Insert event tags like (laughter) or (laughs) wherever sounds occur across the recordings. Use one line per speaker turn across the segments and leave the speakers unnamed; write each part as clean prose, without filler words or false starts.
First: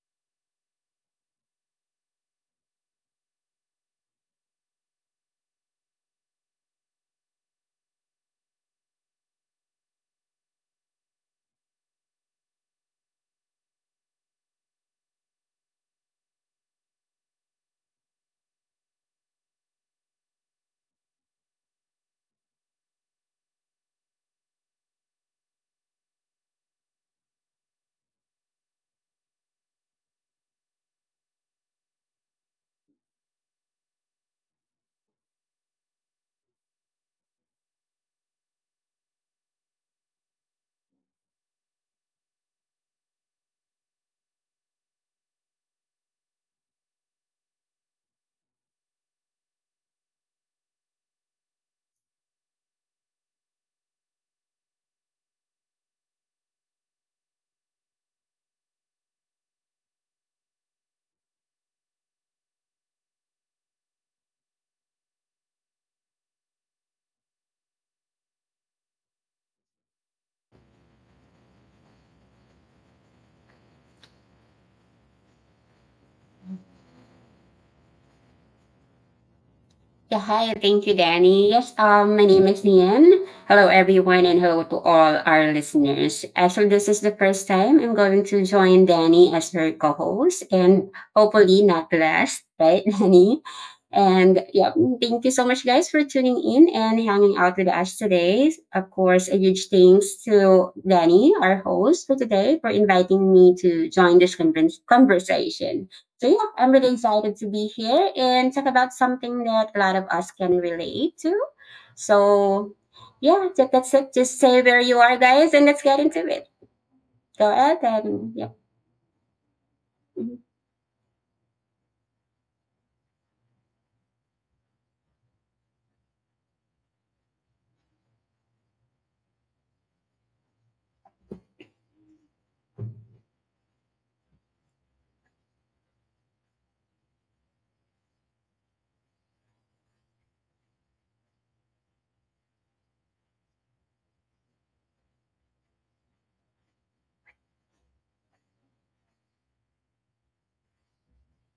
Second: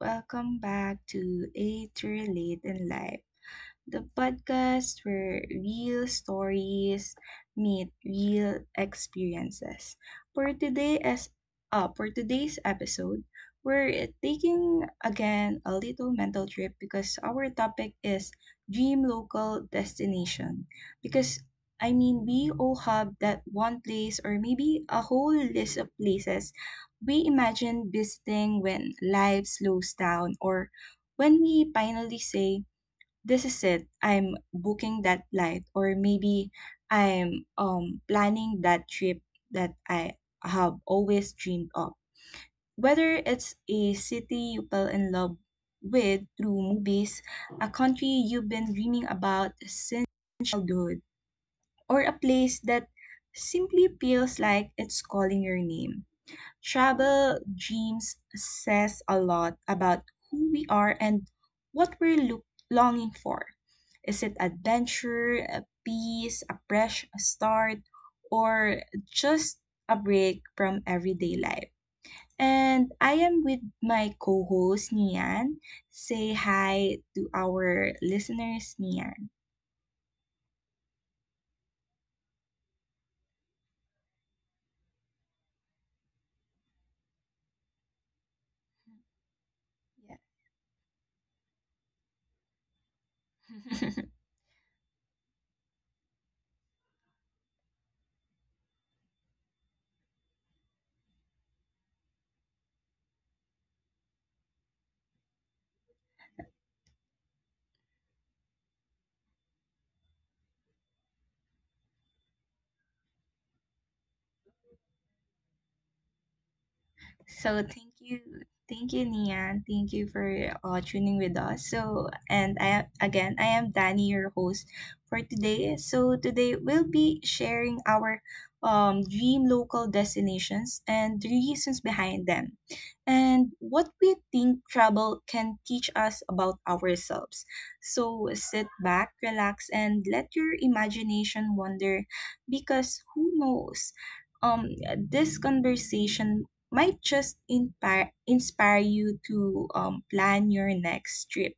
welcome back to A True Late in Life, the podcast where real stories meet real experiences. For today as for today's episode, we're taking again a little mental trip because our topic is dream local destination. Because I mean, we all have that one place or maybe a whole list of places we imagine visiting when life slows down, or when we finally say this is it, I'm booking that flight, or maybe I'm planning that trip that I have always dreamed of, whether it's a city you fell in love with through movies, a country you've been dreaming about since childhood, or a place that simply feels like it's calling your name. Travel dreams says a lot about who we are and what we're look longing for. Is it adventure, a peace, a fresh start, or just a break from everyday life? And I am with my co-host Nian. Say hi to our listeners, Nian.
Yeah, hi. Thank you, Danny. Yes, my name is Nian. Hello, everyone, and hello to all our listeners. Actually, this is the first time I'm going to join Danny as her co-host, and hopefully not last, right, (laughs) Danny?
Yeah. (laughs)
And yeah, thank you so much, guys, for tuning in and hanging out with us today. Of course, a huge thanks to Danny, our host for today, for inviting me to join this conversation. So yeah, I'm really excited to be here and talk about something that a lot of us can relate to. So yeah, that's it. Just say where you are, guys, and let's get into it. Go
So
ahead
thank you,
and yeah.
thank you, Nia. Thank you for
Mhm.
tuning with us. So, and I, again, I am Danny, your host for today. So today we'll be sharing our dream local destinations and the reasons behind them, and what we think travel can teach us about ourselves. So sit back, relax, and let your imagination wander, because who knows, um this conversation might just inspire you to plan your next trip.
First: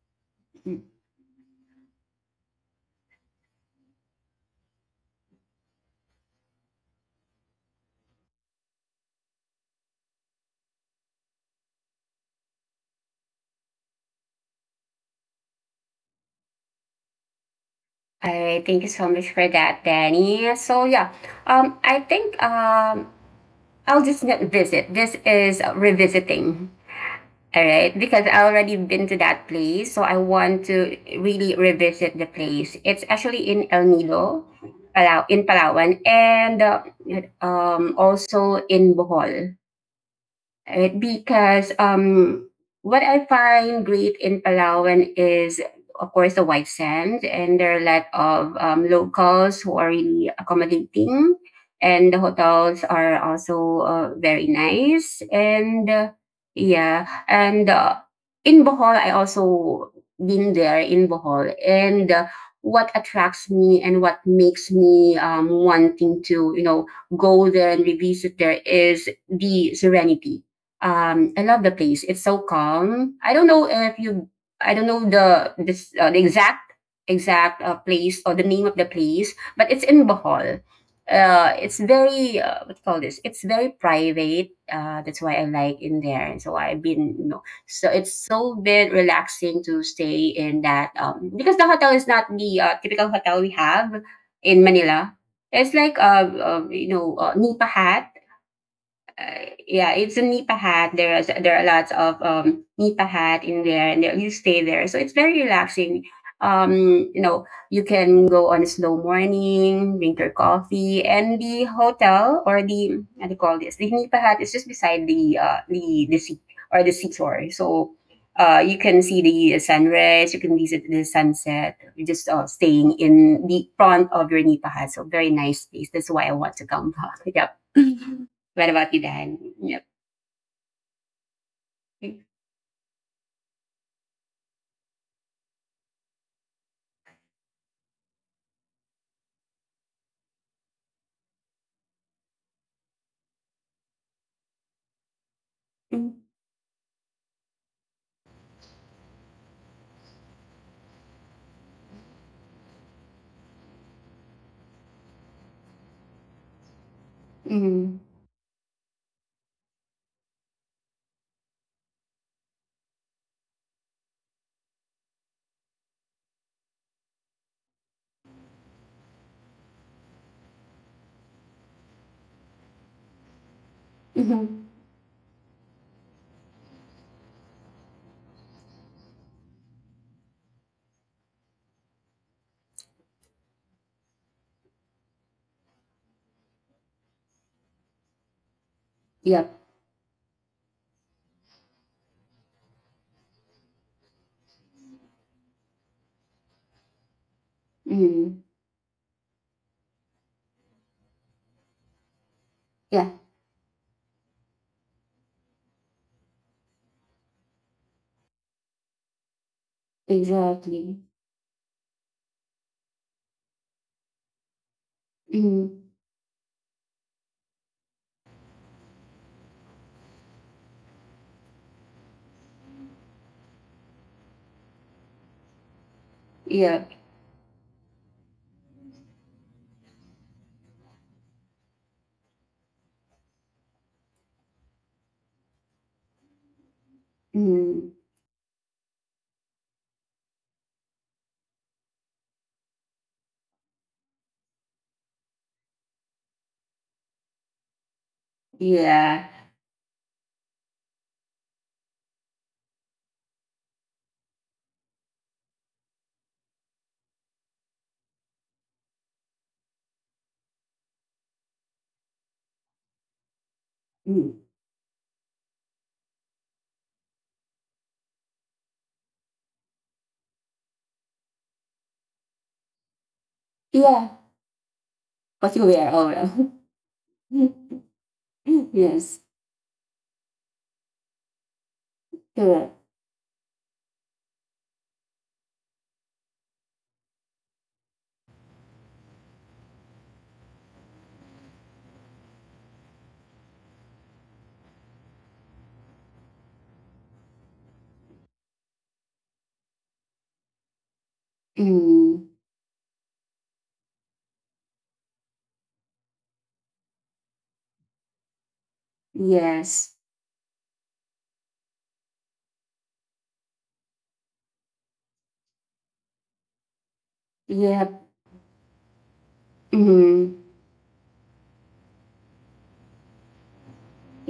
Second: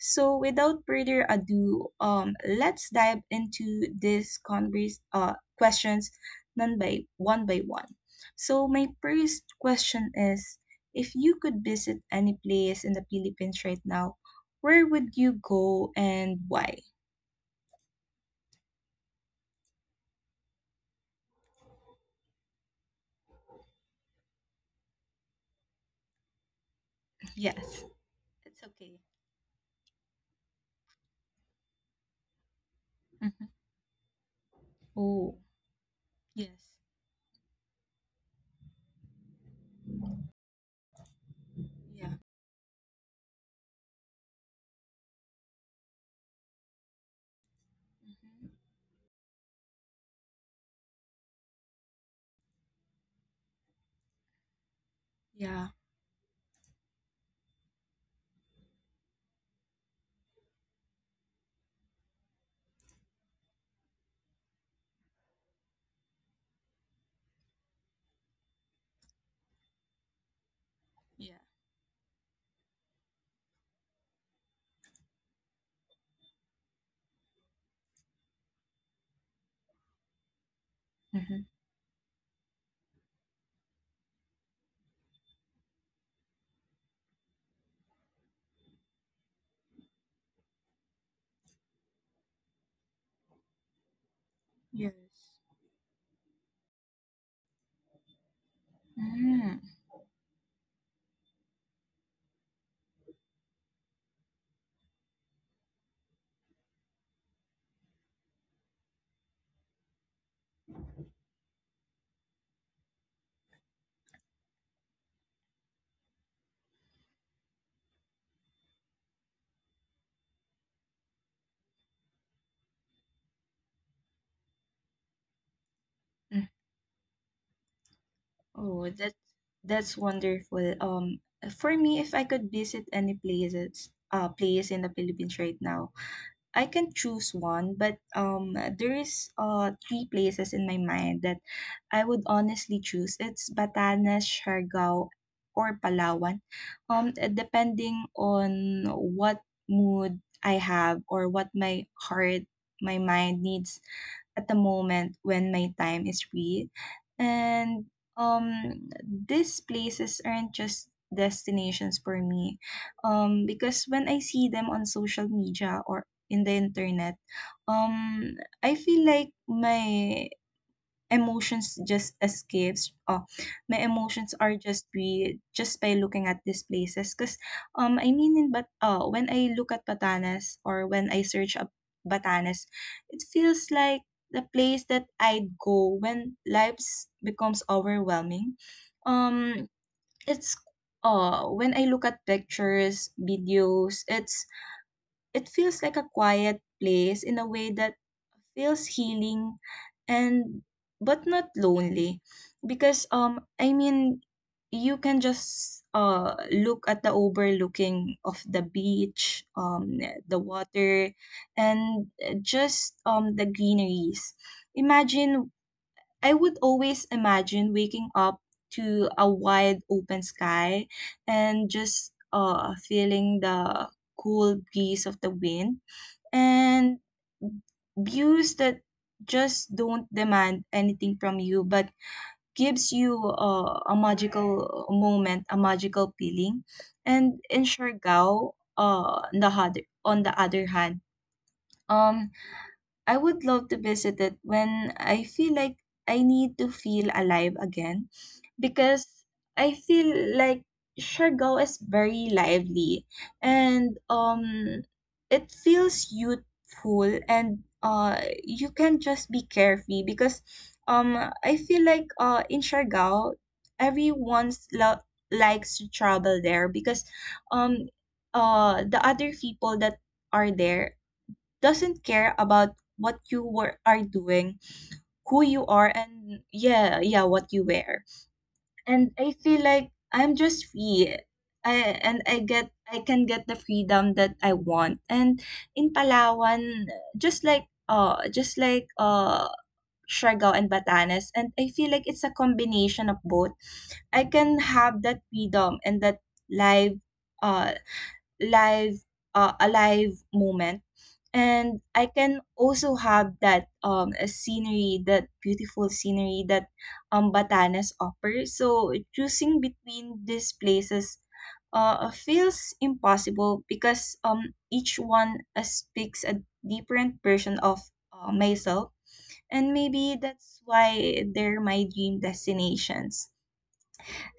So, without further ado, let's dive into these questions none by one by one. So, my first question is, if you could visit any place in the Philippines right now, where would you go and why?
All right, thank you so much for that, Danny. So yeah, I think I'll just get visit. This is revisiting. All
Yes.
right, because I
It's
already
okay.
been to that place, so I want to really revisit the place. It's
Mm-hmm.
actually in El Nido, Palau
Oh,
in Palawan, and
yes.
also in Bohol. Because
Yeah.
what I find great in Palawan is, of course, the white sand, and there are a lot
Mm-hmm.
of locals who are really accommodating, and the hotels are also very nice.
Yeah.
And yeah, and In Bohol, I also been there in Bohol, and what attracts me and what makes me wanting to, go there and revisit there is the serenity.
Yeah.
I love the place. It's so calm. I don't know if you. I don't know the exact place or the name of the place, but it's in Bohol.
Mm-hmm.
It's very what do you call this? It's very private. That's why I like in there, and so I've been. So it's so bit relaxing to stay in that because the hotel is not the typical hotel we have in Manila.
Yes.
It's like Nipahat.
Mm.
Yeah, it's a Nipa hat. There are lots of Nipa hat in there, and you stay there, so it's very relaxing. Um, you know, you can go on a slow morning, drink your coffee, and the hotel or the what do you call this? The Nipa hat is just beside the sea or the seashore, so. You can see the sunrise. You can visit the sunset. You're just staying in the front of your Nipa hat, so very nice place. That's why I
Mm.
want to come. (laughs) Yep. (laughs) What
Oh,
about you,
that
Dan? Yep.
that's wonderful. For me, if I could visit any place in the Philippines right now, I can choose one. But there is three places in my mind that I would honestly choose. It's Batanes, Siargao, or Palawan. Depending on what mood I have, or what my mind needs at the moment when my time is free. And
Mm-hmm.
um, these places aren't just destinations for me. Because when I see them on social media or in the internet, um, I feel like emotions just escapes oh my emotions are
Mm-hmm.
just, we just by looking at these places, because I mean in but oh when I look at Batanes, or when I search up Batanes, it feels like the place that I'd go when life becomes overwhelming.
Yep.
um it's, when I look at pictures, videos, it feels like a quiet place in a way that
Mm-hmm.
feels healing, and but not lonely. Because
Yeah,
you can just look at the overlooking of the beach, the
exactly.
water, and just the greeneries. Imagine
Mm-hmm.
I would always imagine waking up to a wide open sky, and just feeling the cool breeze of the wind,
Yep.
and views that just don't demand anything from you, but gives you a magical moment, a magical feeling. And in
Mm-hmm.
Siargao, on the other hand, um, I would love to visit it when I feel like I need to feel alive again, because
Yeah.
I feel like Siargao is very lively, and it feels youthful, and you can just be carefree. Because um I feel like in Siargao,
Mm-hmm.
everyone's lo- likes to travel there, because um the other people that are there doesn't care about are
Yeah,
doing, who
but you
you
were
are,
all
and, yeah, yeah, what you wear. And
(laughs) yes,
I feel like I'm just free.
correct.
I can get the freedom that I want. And in Palawan, just like Siargao and Batanes, and I feel like it's a combination of both. I can have that freedom and that live uh live alive moment, and I can
Mm-hmm.
also have that a scenery, that beautiful scenery that Batanes offers. So choosing
Yes.
between these places feels impossible, because each one speaks a different version of
Yep.
myself, and maybe
Mm-hmm.
that's why they're my dream destinations.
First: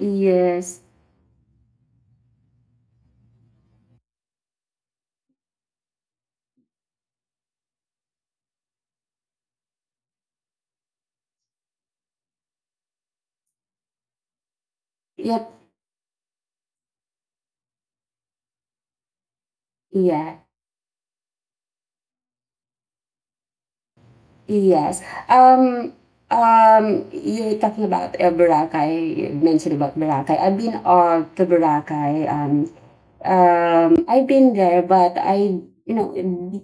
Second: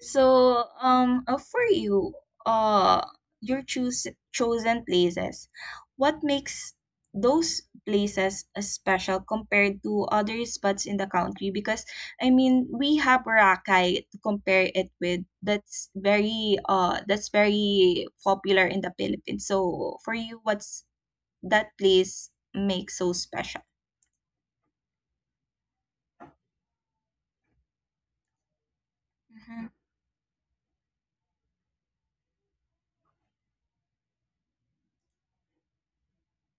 So, for you, uh, your choose chosen places, what makes those places special compared to other spots in the country? Because I mean, we have Boracay to compare it with.
Yep.
That's very popular in the Philippines. So, for
Yeah.
you, what's that place makes so special?
Yes. Um, um, you're talking about Boracay. You
Mm-hmm.
mentioned about Boracay. I've been to Boracay. I've been there, but I, you know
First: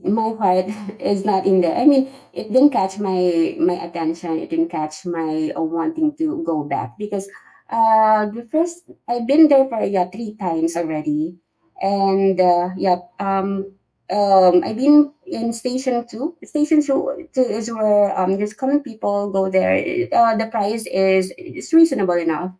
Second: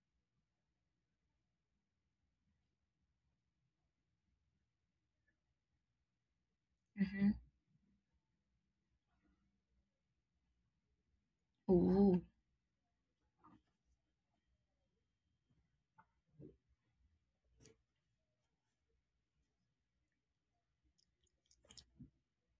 my heart (laughs) is not in there. I mean, it didn't catch my attention. It didn't catch my wanting to go back because
Mm-hmm.
the first, I've been there for, yeah, three times already,
Ooh.
and I've been in station two is where just common people go there. The price is it's reasonable enough,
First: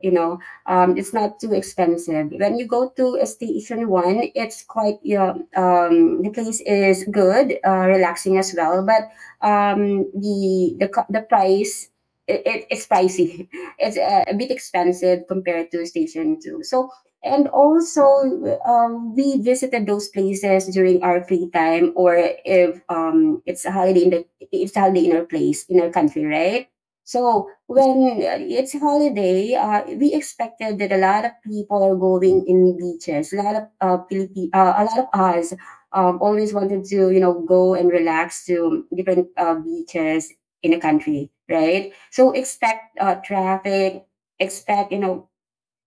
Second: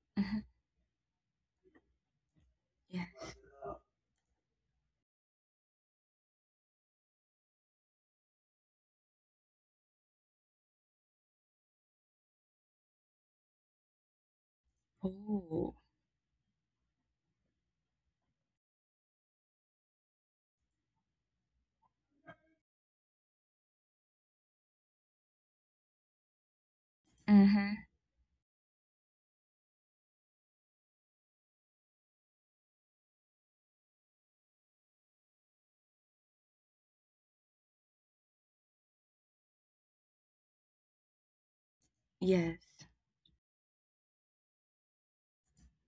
you know
Mm-hmm.
it's not too expensive. When you go
Yeah.
to a station one, it's quite, the place is good, relaxing as well, but the price , it's pricey. (laughs) It's a bit expensive compared
Oh.
to station two, so. And also, we visited those places during our free time or if it's a holiday in our place, in our country, right? So
Mm-hmm.
when it's holiday, we expected that a lot of people are going in beaches. A lot of us always wanted to, you know, go and relax to different beaches in the country, right? So
Yes.
expect traffic, expect, you know,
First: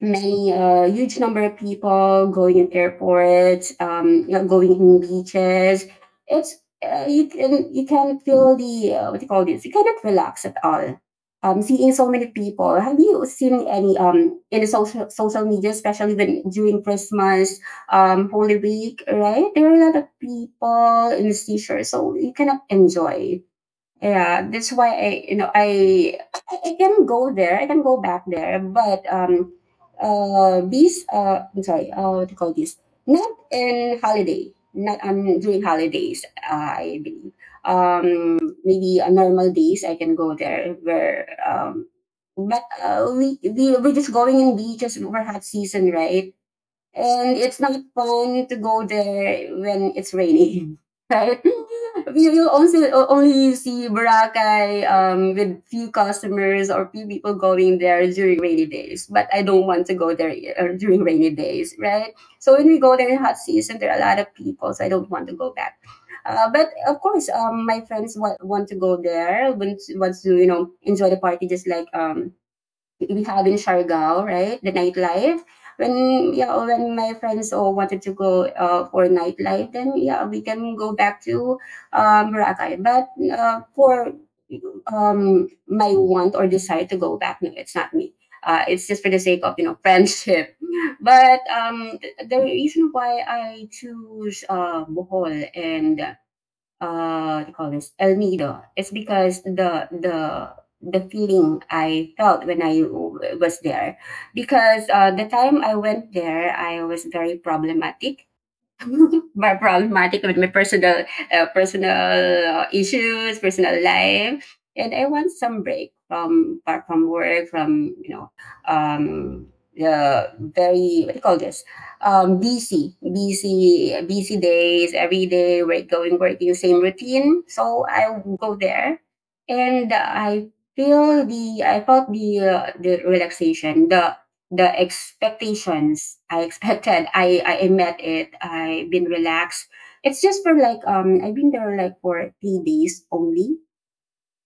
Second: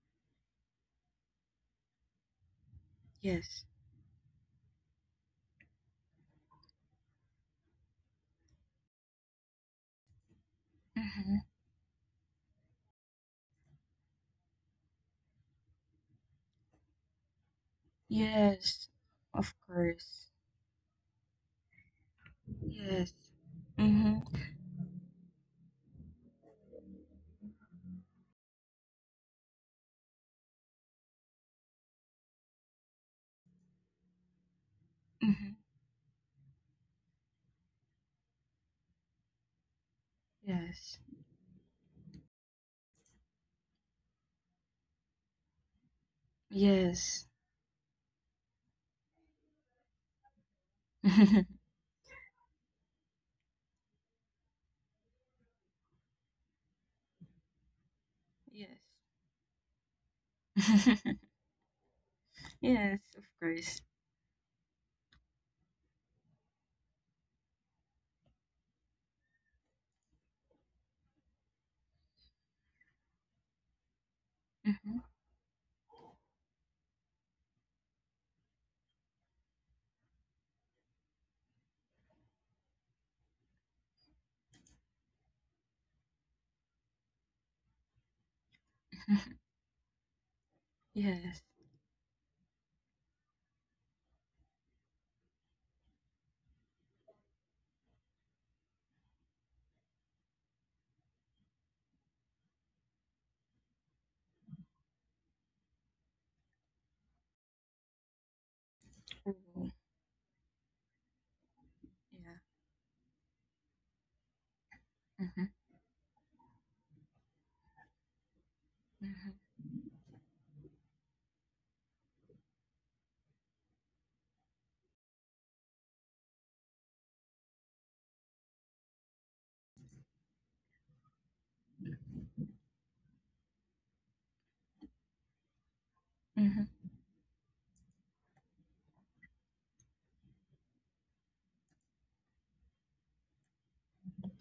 many huge number of people going in
Yes.
airports, going in beaches. It's you can feel the what do you call this? You cannot relax at all.
Mm-hmm.
Seeing so many people. Have you seen any in the social media, especially when during Christmas, Holy
Yes,
Week, right?
of
There are a lot of
course.
people in the seashore, so you cannot
Yes.
enjoy.
Mm-hmm.
Yeah, that's why I, you know, I can go there. I can go back there, but these I'm sorry, what do you call this? Not in holiday, not
Mm-hmm.
during holidays. I believe um maybe on normal days I can go there
Yes.
where, but we're just going in beaches over hot season, right?
Yes.
And it's not fun to go there when it's raining, (laughs)
(laughs)
right?
Yes.
You also only see Boracay, with few customers or few people going there during rainy days. But I don't want to go there during
(laughs)
rainy days, right? So when we go
Yes,
there in
of
hot season,
course.
there are a lot of people, so I don't want to go back. But of course, my friends want to go there, want to, enjoy the party just like we have in Siargao, right? The
Mm-hmm.
nightlife. When Yeah, when my friends all wanted to go for nightlife, then, yeah, we can go back to Boracay. But for my want or desire to go back, no, it's not me. It's just for the sake of,
(laughs)
(laughs) friendship.
Yes.
But the reason why I choose Bohol and what do you call this, El Nido, it's because the feeling I felt when was there, because the time I went there, I was very problematic. (laughs)
Oh,
My problematic with my personal uh, personal
yeah.
uh, issues, personal life, and I want
Mm-hmm.
some break from, apart from work, from,
Mm-hmm.
um, the very what do you call this, busy, busy, busy days every day. We're going working same routine, so I go there, and I felt the relaxation, the expectations I
Mm-hmm.
expected. (laughs) I met it. I've been relaxed. It's just for like, I've been there like for 3 days only.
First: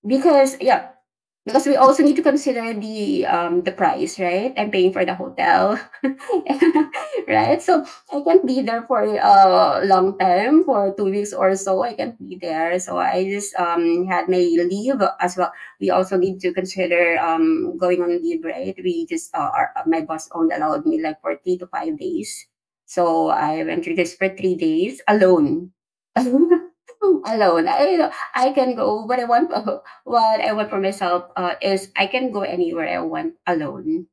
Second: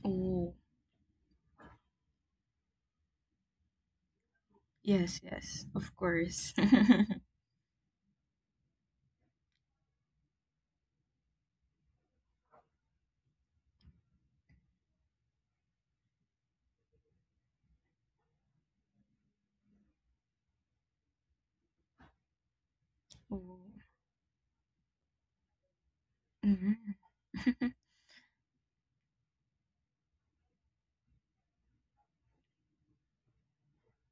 Oh,
Because, yeah, because we also need to consider the price, right? I'm paying for the
yes, yes,
hotel,
of course. (laughs)
(laughs) right? So I can't be there for a long time for 2 weeks or so. I can't be there, so I just had my leave as well. We also need to consider, going on leave, right? My boss only allowed me like for 3 to 5 days, so
Oh.
I went to this for 3 days alone.
Mm-hmm.
(laughs) Alone. I can go, but I want. (laughs) What I want for myself is I can go anywhere I want alone.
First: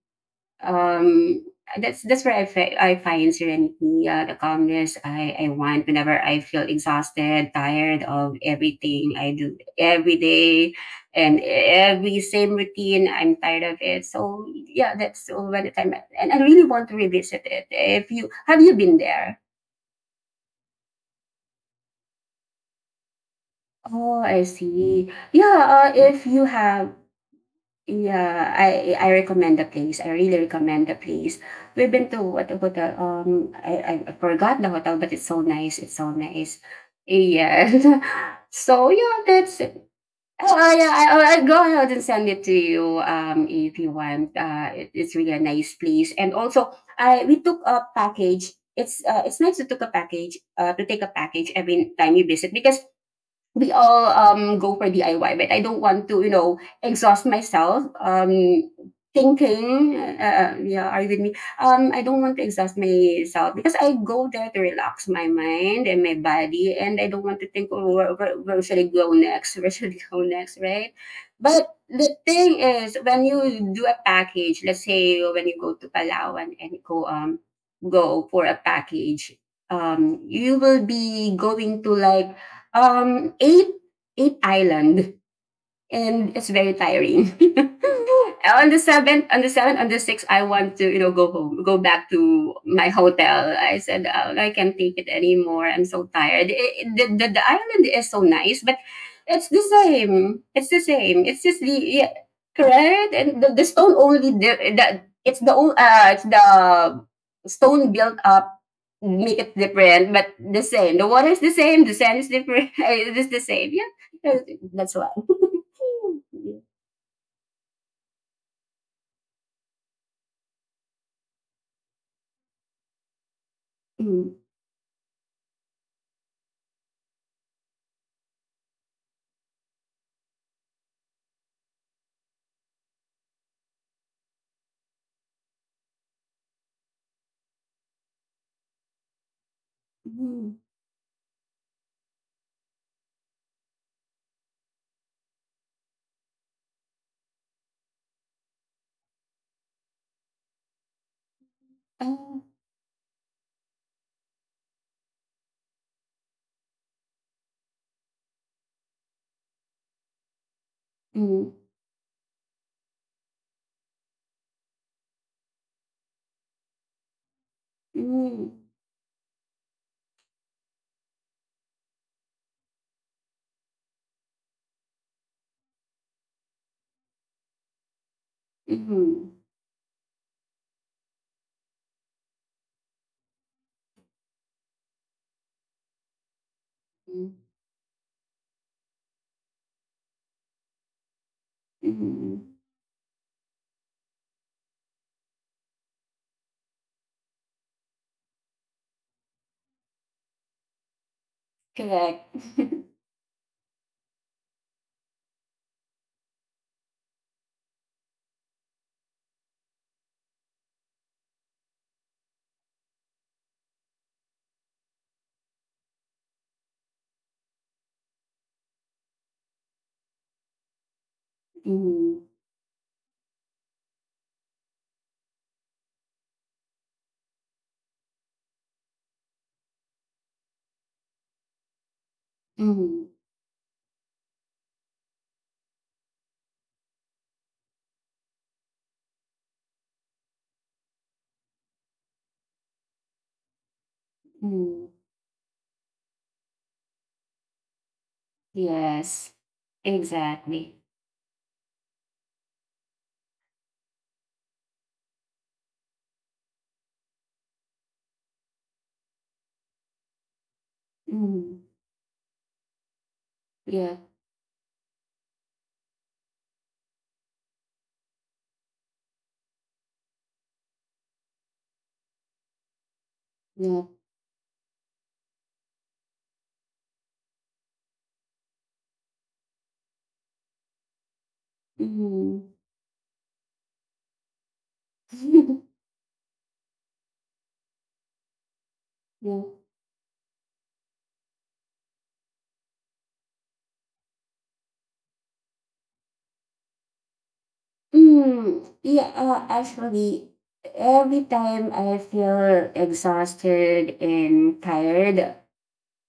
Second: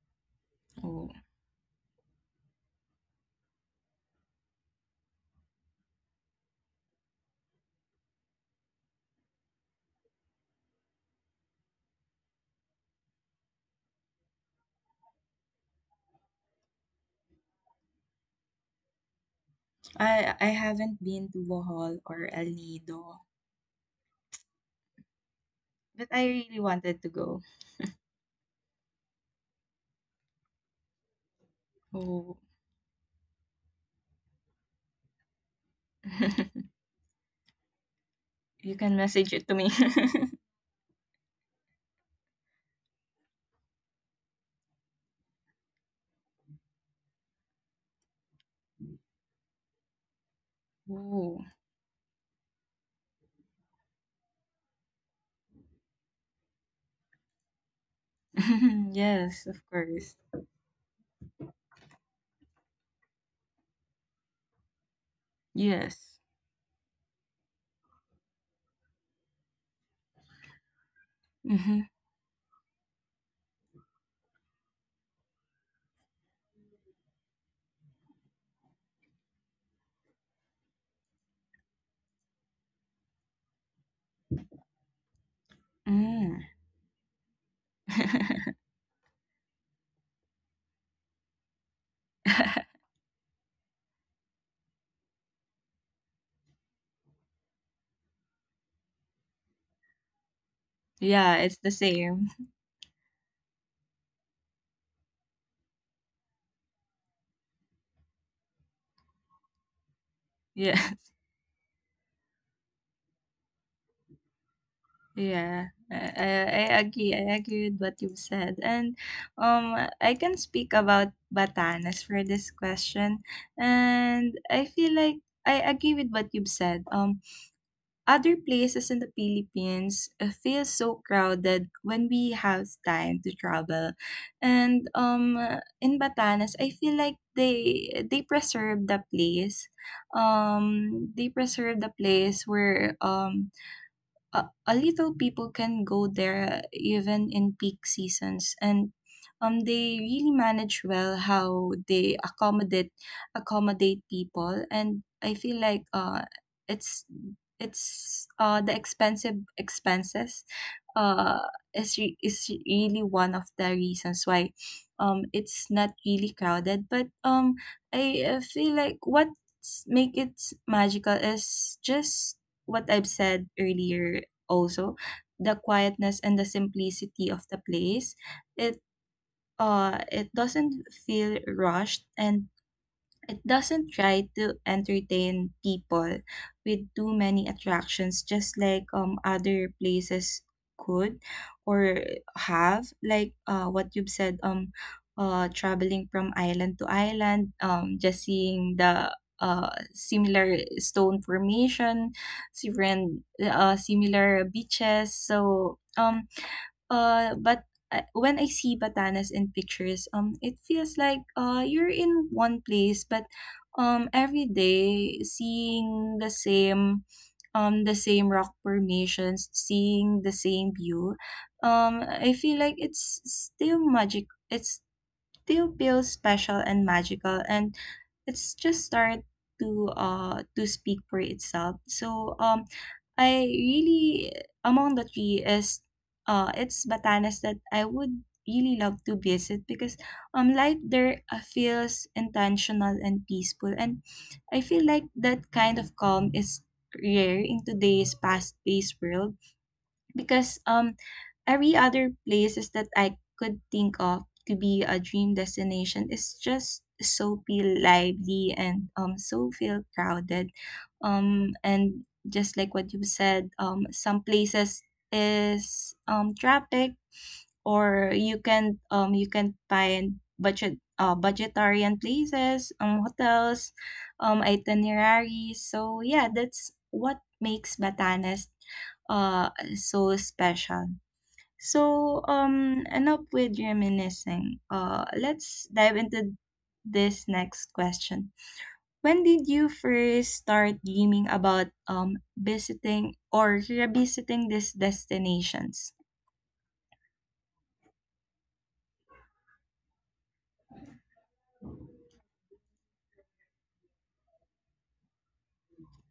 (laughs) Oh.
Um, that's where I find serenity, the calmness I want whenever I feel exhausted, tired of everything I do every day, and every same routine. I'm tired of it. So yeah, that's when the time, and I really want to revisit it. If you, have you been there?
I haven't been to Bohol or El Nido,
Oh, I see. Yeah,
but
if
I
you
really
have.
wanted to go.
Yeah, I recommend the place. I really recommend the place. We've been to
Oh.
what the hotel? I forgot the hotel, but it's so nice. It's so nice.
(laughs)
Yeah. (laughs)
You
So
can
yeah,
message it to
that's
me.
it. Oh yeah, I'll go ahead and send it to you. If you want. It's really a nice place. And also, I we took a package. It's nice to took a package. To
(laughs)
take a
Ooh.
package every time you visit because we all, go for DIY, but I don't want to, you know, exhaust myself,
(laughs) Yes, of
thinking.
course.
Yeah, are you with me? I don't want to exhaust myself because I go there to relax my mind and my
Yes.
body, and I don't want to think, oh, where, where should I go next? Where should I go (laughs) next? Right? But
Mm-hmm.
the thing is, when you do a package, let's say when you go to Palawan and you go for a package, you will be going to like, um, eight eight island, and
Mm.
it's very tiring. (laughs)
(laughs)
On the seventh, on the sixth, I want to, go home, go back to my hotel. I said, oh, I can't take it anymore. I'm so tired. The island is so nice, but it's the same. It's the same.
Yeah,
It's
it's
just
the
the, yeah,
same. (laughs)
correct. And the stone only the it's the o- it's the stone built up make it different, but the same. The
Yes.
water is the same, the sand is different. (laughs) It is the same, yeah, that's why. (laughs)
Yeah.
Mm,
I agree. I agree with what you've said. And I can speak about Batanes for this question.
mm,
And I feel like I agree with what you've said. Other places in the Philippines feel so crowded when we have time to travel. And in Batanes, I feel like they preserve the place.
mm,
They preserve the place where a little people can go there, even in peak seasons, and they really manage well how they
ah,
accommodate people. And I feel like it's it's the expensive expenses uh
mm,
is really one of the reasons why it's not really crowded. But I
mm,
feel like what make it magical is just what I've said earlier. Also, the quietness and the simplicity of the place. it
mhm,
it doesn't feel rushed, and it doesn't try to entertain people with too
mm,
many attractions, just like other places could or
mhm.
have. Like what you've said, traveling from island to island, just seeing the similar stone formation,
Correct. (laughs)
different similar beaches. So but when I see Batanes in pictures, it feels like you're in one place, but every day seeing the same rock formations, seeing the same view,
Mm,
I feel like it's still magic. It's still feels special and magical, and it's just start to speak for itself. So
mm,
I really, among the three, is it's Batanes that I would really love to visit, because life there feels intentional and peaceful, and I feel
mm.
like that kind of calm is rare in today's fast-paced
Yes,
world. Because
exactly.
every other places that I could think of to be a dream destination is just so feel lively, and so feel crowded.
Mm,
And just like what you said,
yeah,
some places is traffic, or you can find budgetarian places, hotels,
yeah.
itineraries. So yeah, that's what makes Batanes uh so special. So,
Mm.
enough with reminiscing. Let's
(laughs)
dive into this next question. When
Yeah.
did you first start dreaming about visiting or revisiting these destinations?
Mm, yeah, actually, every time I feel exhausted and tired,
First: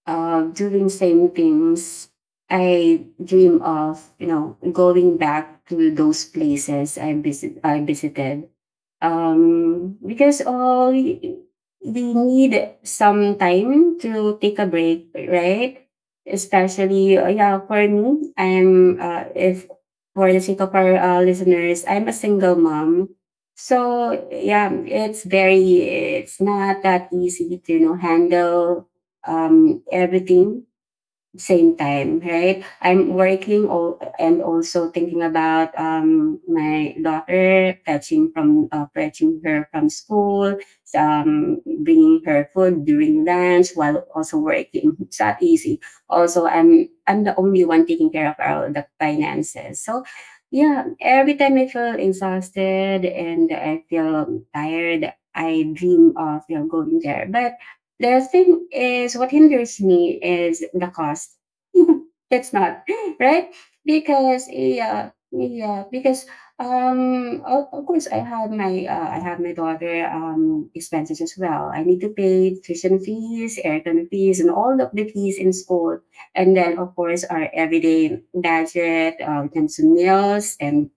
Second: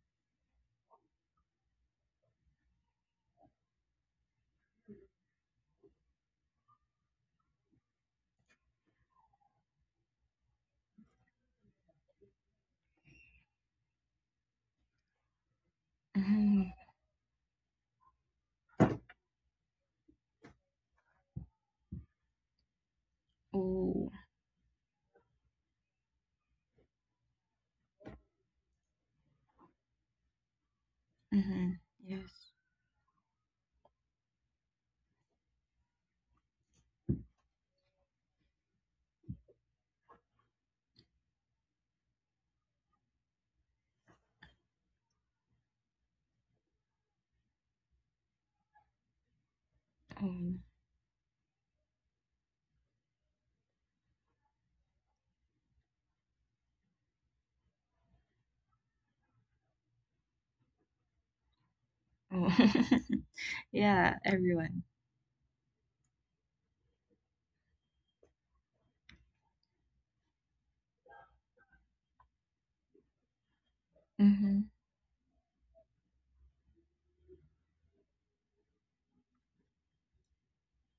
doing same things, I dream of going back to those places I visited. Because we need some time to take a break, right?
Mm-hmm.
Especially yeah, for me, I'm if for the sake of our listeners, I'm a single mom.
Oh,
So yeah, it's not that easy to handle everything
mm-hmm.
same time,
Yes.
right? I'm working all, and also thinking about my daughter, fetching her from school, um, bringing her food during lunch while also working. It's not easy. Also, I'm the only one taking care of all the finances. So,
Oh,
yeah, every time I feel exhausted and I feel tired, I dream of going there, but the thing is, what hinders me is the cost. (laughs) It's
oh.
not
(laughs)
right.
Yeah,
Because
everyone.
yeah, yeah, because of course I have my daughter expenses as well. I need to pay tuition fees, aircon fees, and
Mm-hmm.
all of the fees in school, and then of course our everyday budget, in terms of meals and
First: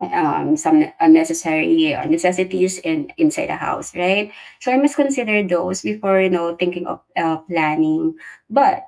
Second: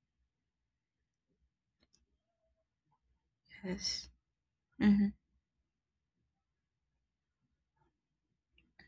some unnecessary necessities in inside the house,
Yes.
right? So I must
Mm-hmm.
consider those before thinking of planning. But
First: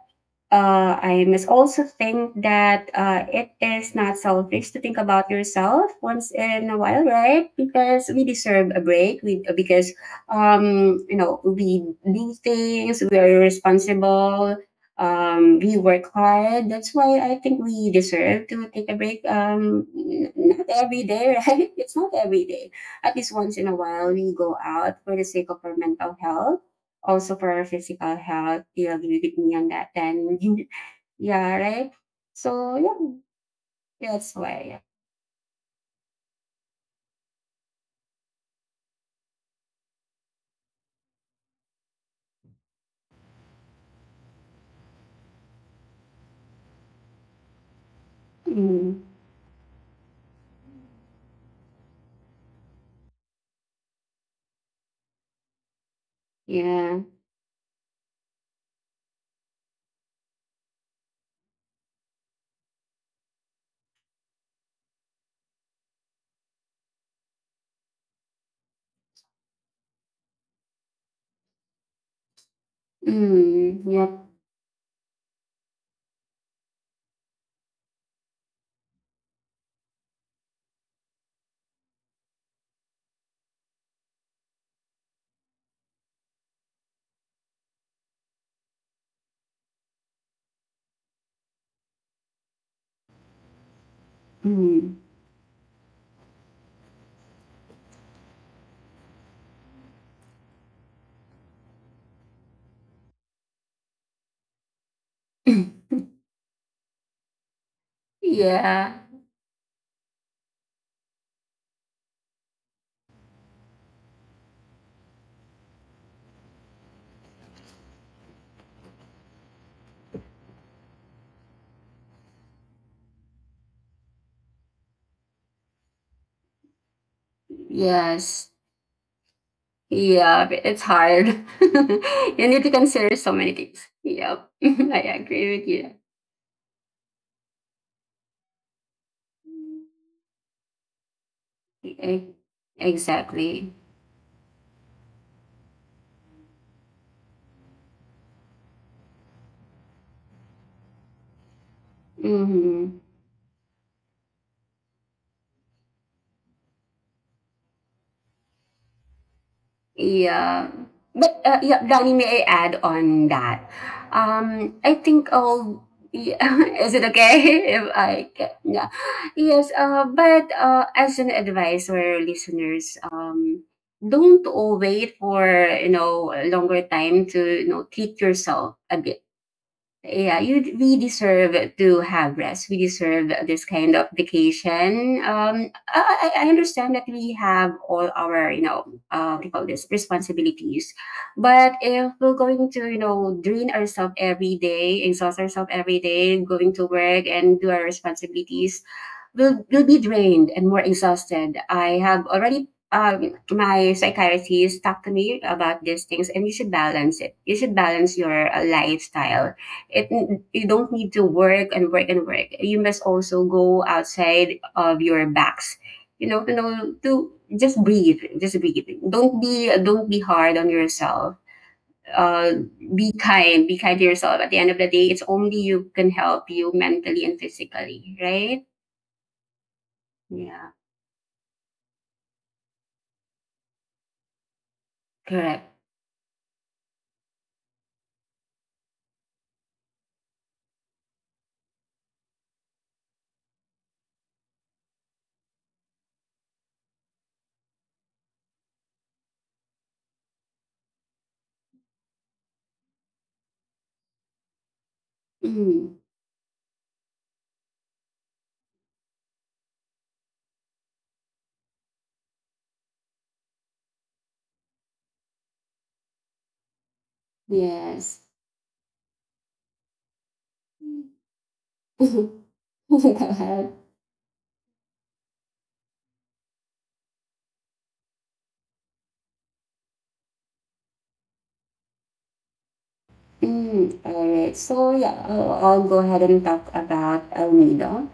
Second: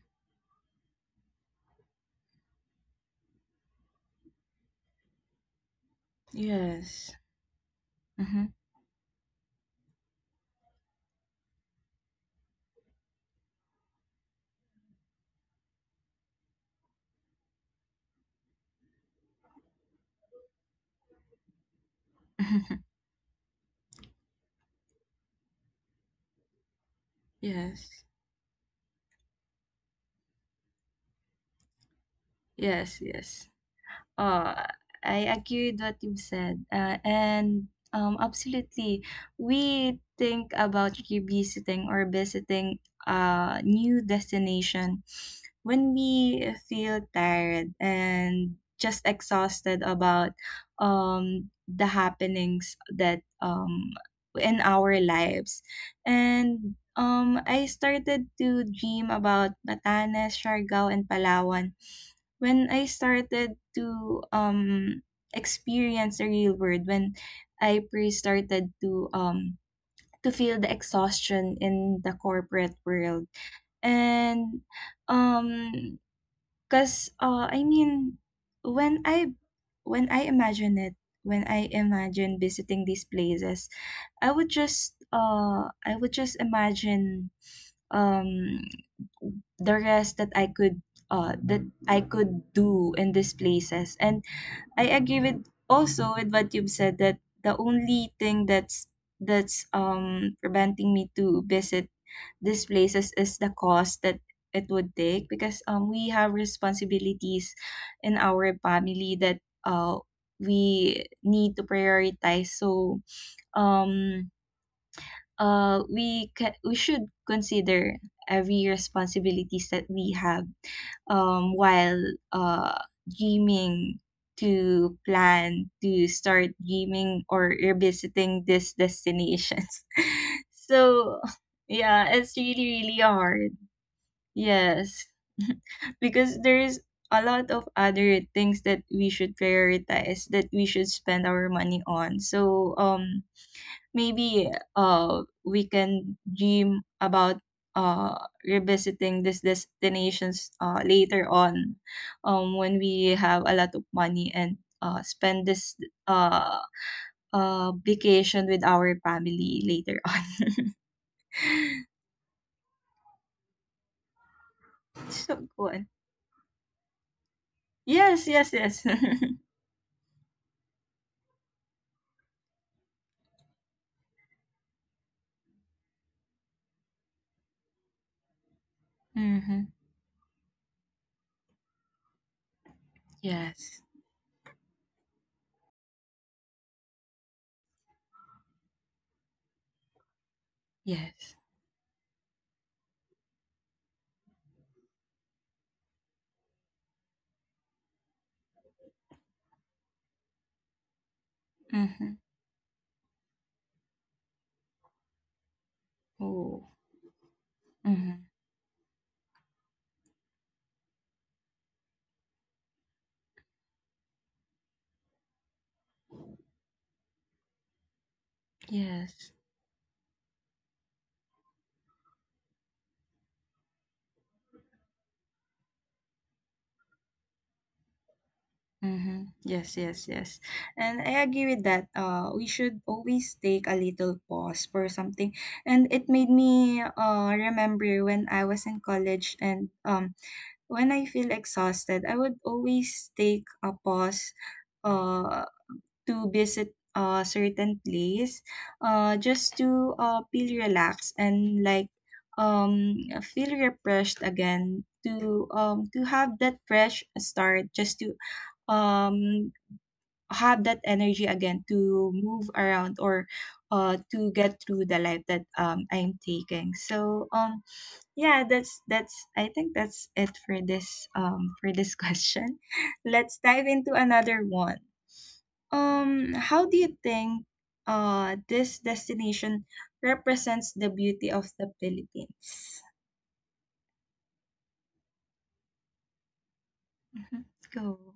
I must also think that it is not selfish to think about yourself once in a while,
Yes.
right? Because we deserve a break. We because we do things. We are responsible. We work hard. That's why I think we deserve to take a break. Not every day, (laughs) right? It's not every day.
Mm-hmm. (laughs)
At least once in a while, we go out for the sake of our mental health, also for our
Yes.
physical health. You agree with me on that, then? (laughs) Yeah, right? So,
Yes. Yes.
yeah, that's
Uh,
why.
I agree with what you said. And Absolutely, we think about revisiting or visiting a new destination when we feel tired and
Mm,
just exhausted about the happenings that in our lives. And
yeah.
I started to dream about Batanes, Siargao, and Palawan when I started to experience the real world, when I pre started to feel the exhaustion in the corporate world.
Mm, yep.
And um cuz I mean, when I, when I imagine it, when I imagine visiting these places, I would just imagine um the rest that I could do in these places. And I
Mm.
agree with also with what you've said, that the only thing that's preventing me to visit these places is the cost that it would take, because we
(laughs)
have responsibilities in our
Yeah.
family that uh we need to prioritize. So um we should consider every responsibilities that we have, while uh, dreaming to plan to start dreaming or revisiting
Yes.
these destinations.
Yeah,
(laughs)
but it's
So
hard. (laughs)
yeah, it's
You need to
really really
consider so many
hard.
things. Yep. (laughs) I
Yes. (laughs)
agree with you.
Because there is a lot of other things that we should prioritize, that we should spend our money on.
E-
So
Exactly.
maybe we can dream about uh revisiting these destinations later on, when
Mm-hmm.
we have a lot of money, and spend this uh vacation with our family later on.
Yeah. But yeah, Danny, may I add on that? I
(laughs)
think
So
I'll.
good.
Yeah, (laughs) is it okay (laughs) if
Yes,
I can?
yes, yes.
Yeah.
(laughs)
Yes. But as an advice for our listeners, don't wait for a longer time to treat yourself a bit.
Mm-hmm.
Yeah, you we deserve to have rest. We deserve this
Yes,
kind of vacation. I understand that we have all our, what do you call this responsibilities,
yes.
but if we're going to, drain ourselves every day, exhaust ourselves every day, going to work and do our responsibilities, we will be drained and more exhausted. I
Mm-hmm.
have already my psychiatrist talked to me about these things, and you
Oh,
should balance it. You should
mm-hmm.
balance your lifestyle. It you don't need to work and work and work. You must also go outside of your box, to know to just breathe, just breathe.
Yes.
Don't be hard on yourself. uh be kind, be kind to yourself. At the end of the day, it's only you can help you mentally and physically, right?
Mm-hmm. Yes, yes, yes.
Yeah.
And I agree with that. We should always take a little pause for something.
Correct.
And it made me remember when I was in college, and when I feel exhausted, I would always take a pause. Uh, to visit a certain place, just to feel relaxed and um, feel refreshed again
(clears throat)
to
Mm,
have that fresh start, just to um, have that energy again to move around or to get through the life that I'm taking.
yes.
Yeah, that's I think that's it for this, for this (laughs)
Mm.
question.
(laughs) Go
Let's dive
ahead.
into another one. How do you think this destination represents the beauty of the Philippines?
Mm, all right, so yeah, I'll go ahead and talk about
Hmm.
Almeida.
Go.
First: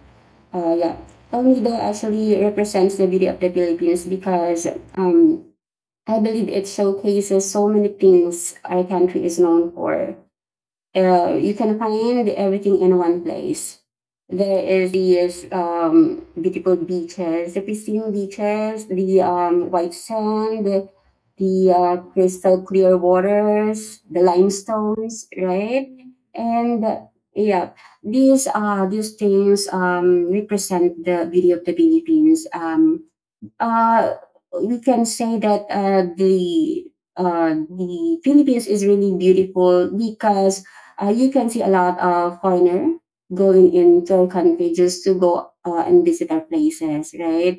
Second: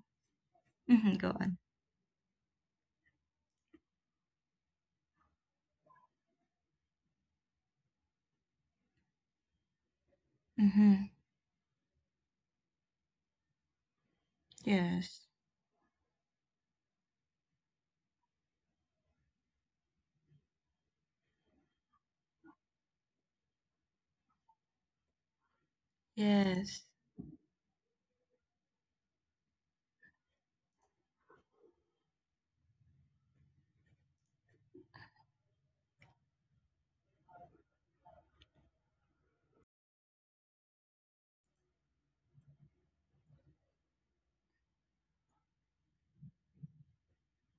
Yeah,
Hmm, go on.
Olmedo actually represents the beauty of the Philippines because um, I believe it showcases so many things our country is known for.
Hmm.
You can find everything in one place. There is
Yes.
these beautiful beaches, the pristine beaches, the white sand, the crystal clear waters, the limestones, right? And
Yes.
yeah, these things represent the beauty of the Philippines. Uh, we can say that the Philippines is really beautiful because you can see a lot of foreigner going into our country just to go and visit our places, right?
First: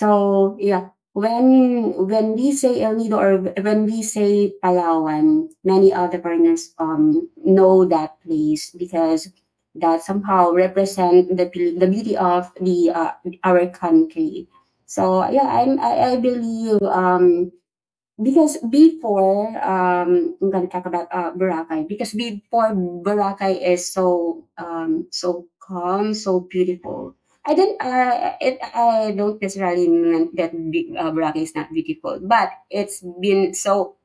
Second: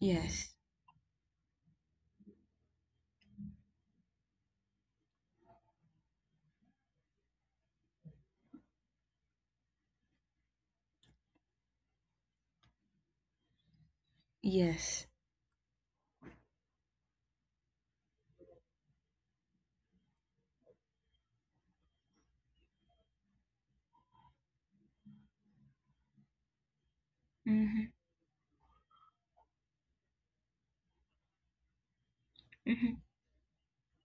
Yes.
yeah, when we say El Nido or when we say Palawan, many other foreigners know that place because that somehow represent the beauty of the our country.
Yes.
So yeah, I believe because before I'm gonna talk about Boracay, because before Boracay is so so calm, so beautiful.
Mm-hmm.
I don't necessarily mean that Boracay is not beautiful, but
Mm-hmm.
it's been so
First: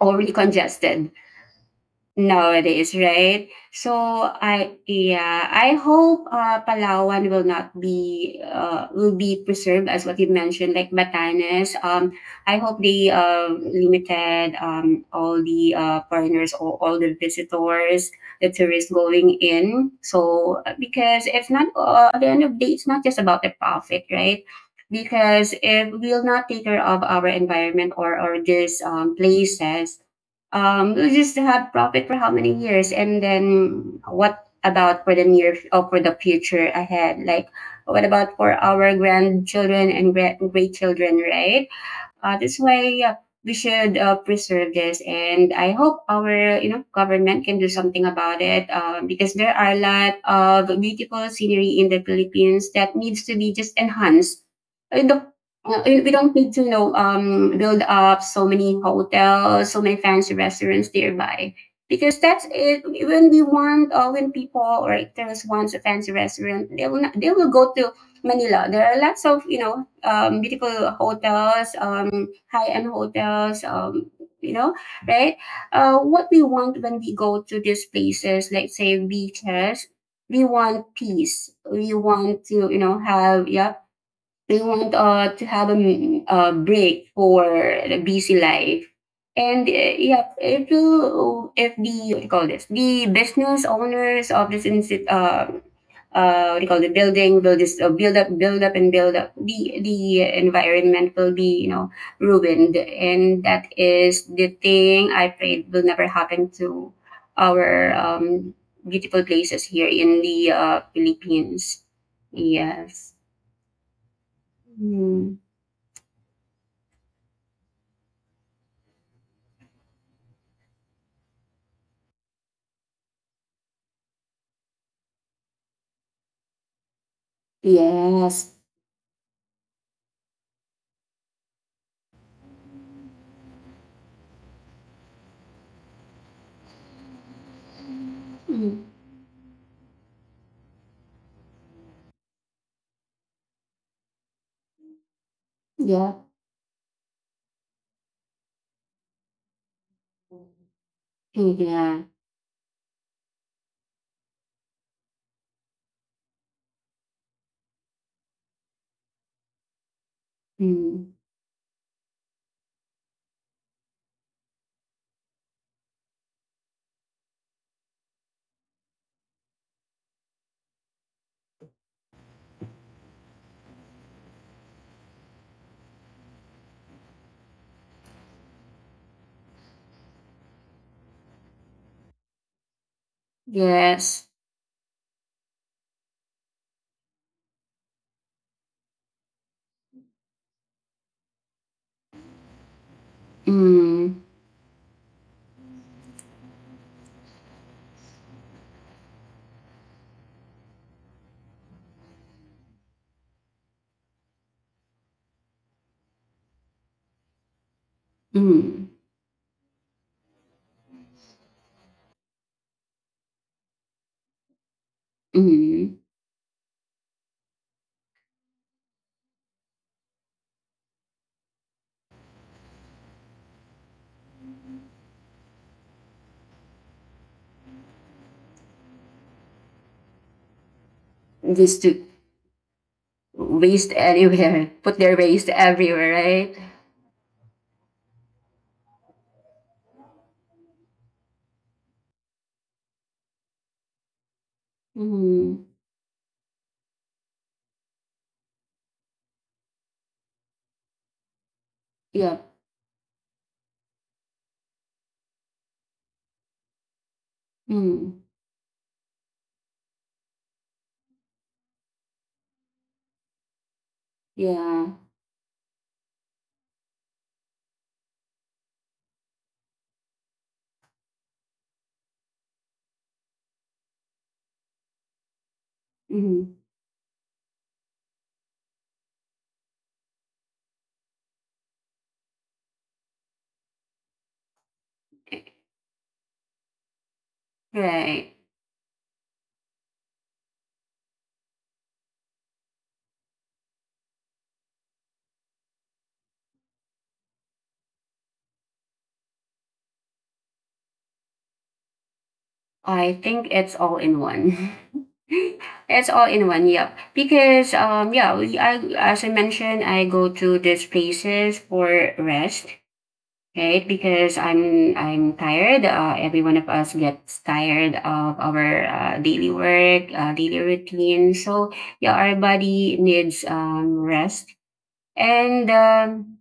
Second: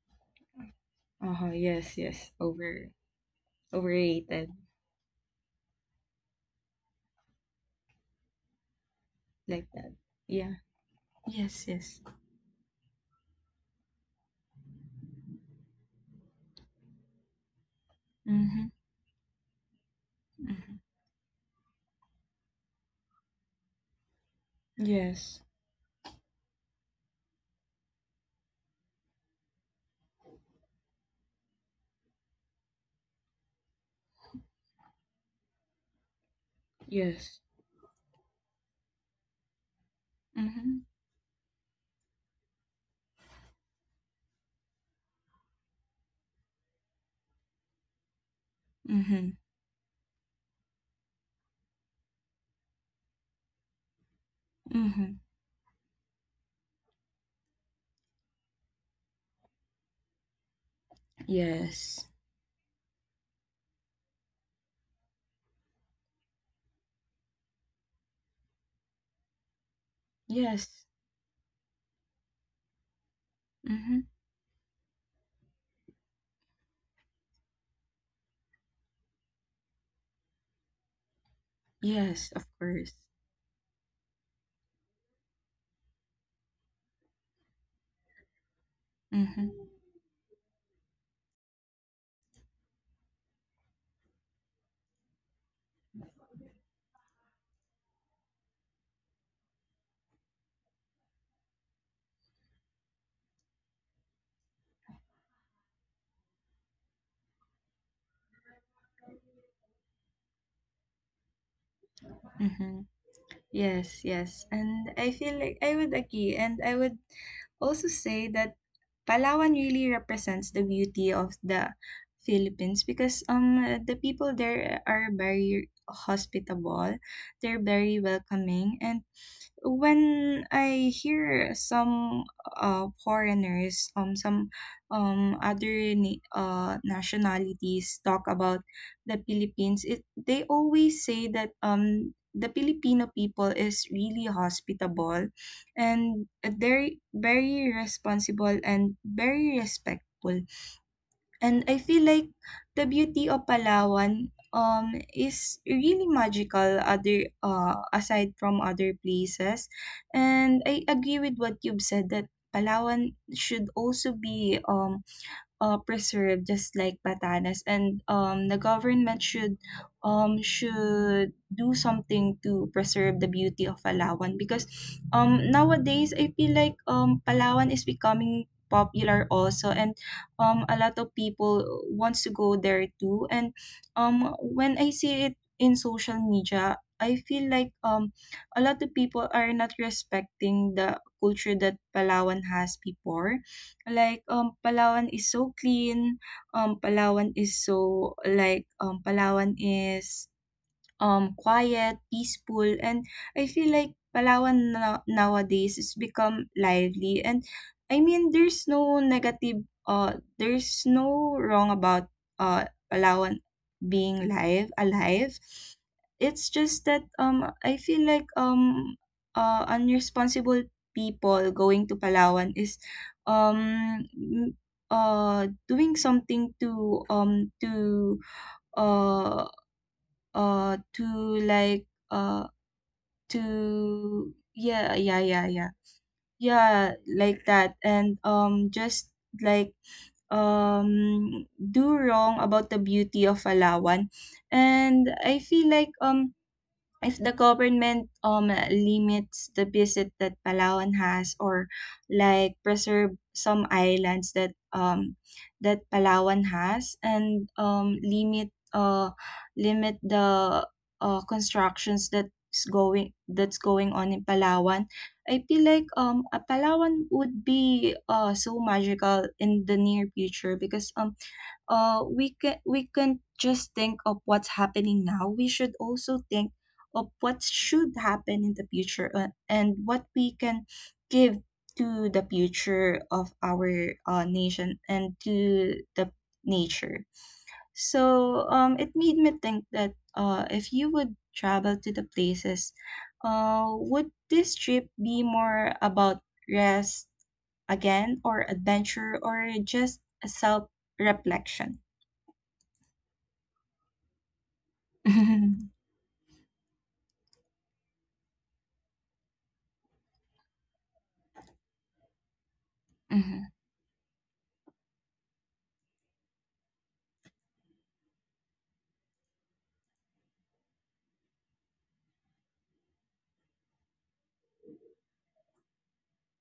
overly congested
Uh-huh. Yes. Yes. Over.
nowadays, right? So
Overrated.
I, yeah, I hope Palawan will not be, will be
Like
preserved
that.
as what you
Yeah.
mentioned, like
Yes.
Batanes.
Yes.
I hope they limited all the foreigners or all the visitors, the
Mm-hmm.
tourists going in. So
Mm-hmm.
because it's not, at the end of the day, it's not just about the profit, right?
Yes.
Because if we'll not take care of our environment or these places, we just had profit for how many years, and then what about for the near or for the future ahead?
Yes.
Like, what about for our grandchildren and great
Mm-hmm.
children, right? This way, we should preserve this, and I hope our government can do something about it because
Mm-hmm.
there are a lot of beautiful scenery in the Philippines that needs to be just enhanced. Uh,
Mm-hmm.
the- we don't need to build up so many hotels, so many fancy restaurants nearby,
Yes.
because that's it. When we want, when people or tourists wants a fancy restaurant, they will not, they will go to Manila. There are lots of
Yes.
beautiful hotels, high-end hotels.
Mm-hmm.
You know, right? What we want when we go to these places, like say beaches, we want peace. We
Yes.
want
Of
to
course.
have, yeah, we want to have a, a break for the busy life.
Mm-hmm.
And yeah, if the, what do you call this, the business owners of this institute, what do you call the building will just build up, and build up. The environment will be ruined, and that is the thing I prayed will never happen to our beautiful places here in the Philippines.
Mm-hmm.
Yes.
Yes, yes. And I feel
Hmm.
like I would agree. And I would also say that Palawan really represents the beauty of the Philippines because the people there are very hospitable, they're very
Yes.
welcoming, and when I hear some foreigners, some nationalities talk about
Mm.
the Philippines, it they always say that the Filipino people is really hospitable,
Yeah.
and they're very responsible and very respectful.
Mm,
And I
yeah.
feel like the beauty of Palawan is really magical other aside from other places. And I
Mm.
agree with what you've said that Palawan should also be preserved just like Batanes, and the government should, should do something to preserve the beauty of Palawan, because nowadays I feel like Palawan is becoming popular also, and a lot of people wants to go there too. And
Yes.
when I see it in social media, I feel like a lot of people are not respecting the culture that Palawan has before.
Mm.
Like, Palawan is so clean, Palawan is so, Palawan is quiet, peaceful, and I feel like Palawan nowadays has become lively. And I mean, there's
Mm.
no negative, there's no wrong about Palawan being live, alive.
Mm.
It's just that I feel like, unresponsible people going to Palawan is, um, m- doing something to, uh, uh to
Waste
like
to
uh
waste anywhere. (laughs)
yeah,
Put their
yeah yeah
waste
yeah
everywhere, right?
yeah Like that. And just like, do wrong about the beauty of Palawan. And I
Mm.
feel like if the government limits the visit that Palawan has, or
Yeah.
like preserve some islands that that Palawan has, and
Mm.
limit the constructions that's going on in Palawan,
Yeah.
I feel like a Palawan would be so magical in the near future. Because we can just think of what's happening now. We should also think
Mm.
of what should happen in the future, and what we can give to the future of our nation, and to the nature.
Right.
So it made me think that, if you would travel to the places, would this trip be more about rest again, or adventure, or just self reflection?
I think it's all in one. (laughs)
Mhm.
It's all in one. Yep. Because yeah, I, as I mentioned, I go to these places for rest,
Mhm.
right? Because I'm tired. Every one of us gets tired of our daily work, daily routine. So yeah, our body needs rest. And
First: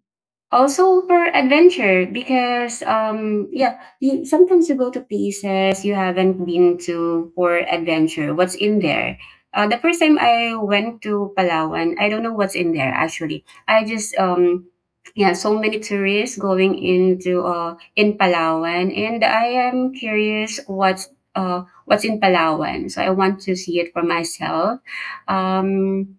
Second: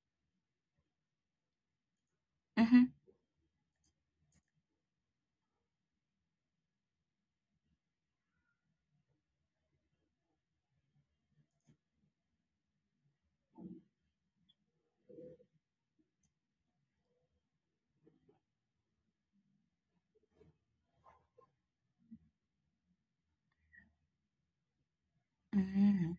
also for adventure, because
Mm.
yeah, you sometimes you go to places you haven't been to for adventure, what's in there. The first time I went to Palawan, I don't know what's in there actually, I just yeah, so many tourists going into in Palawan, and I am curious what's in Palawan, so I want to see it for myself.
Mhm.
um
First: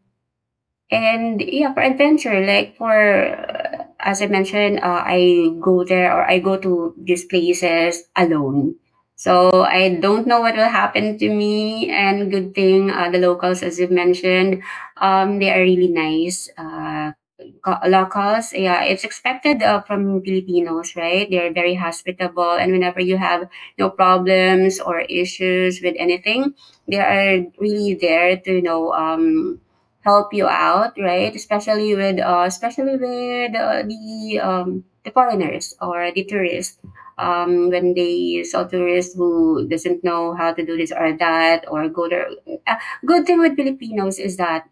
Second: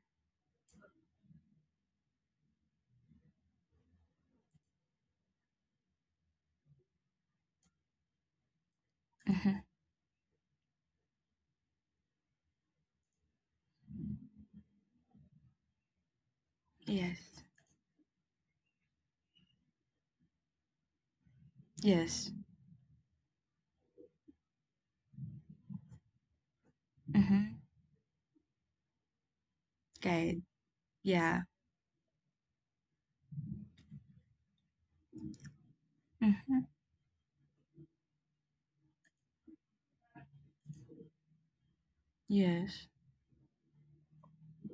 and yeah, for adventure, like, for as I mentioned, I go there or I go to these places alone.
Mhm.
So I don't know what will happen to me. And good thing the locals, as you mentioned, they are really nice.
Yes.
Locals, yeah, it's expected from Filipinos, right? They're very
Yes.
hospitable, and whenever you have no problems or issues with anything, they are
Mhm.
really there to help
Okay.
you out, right?
Yeah.
Especially with the foreigners or the
Mhm.
tourists. When they saw tourists who doesn't know how to do this or that or go there. Uh,
Yes.
good thing with Filipinos is that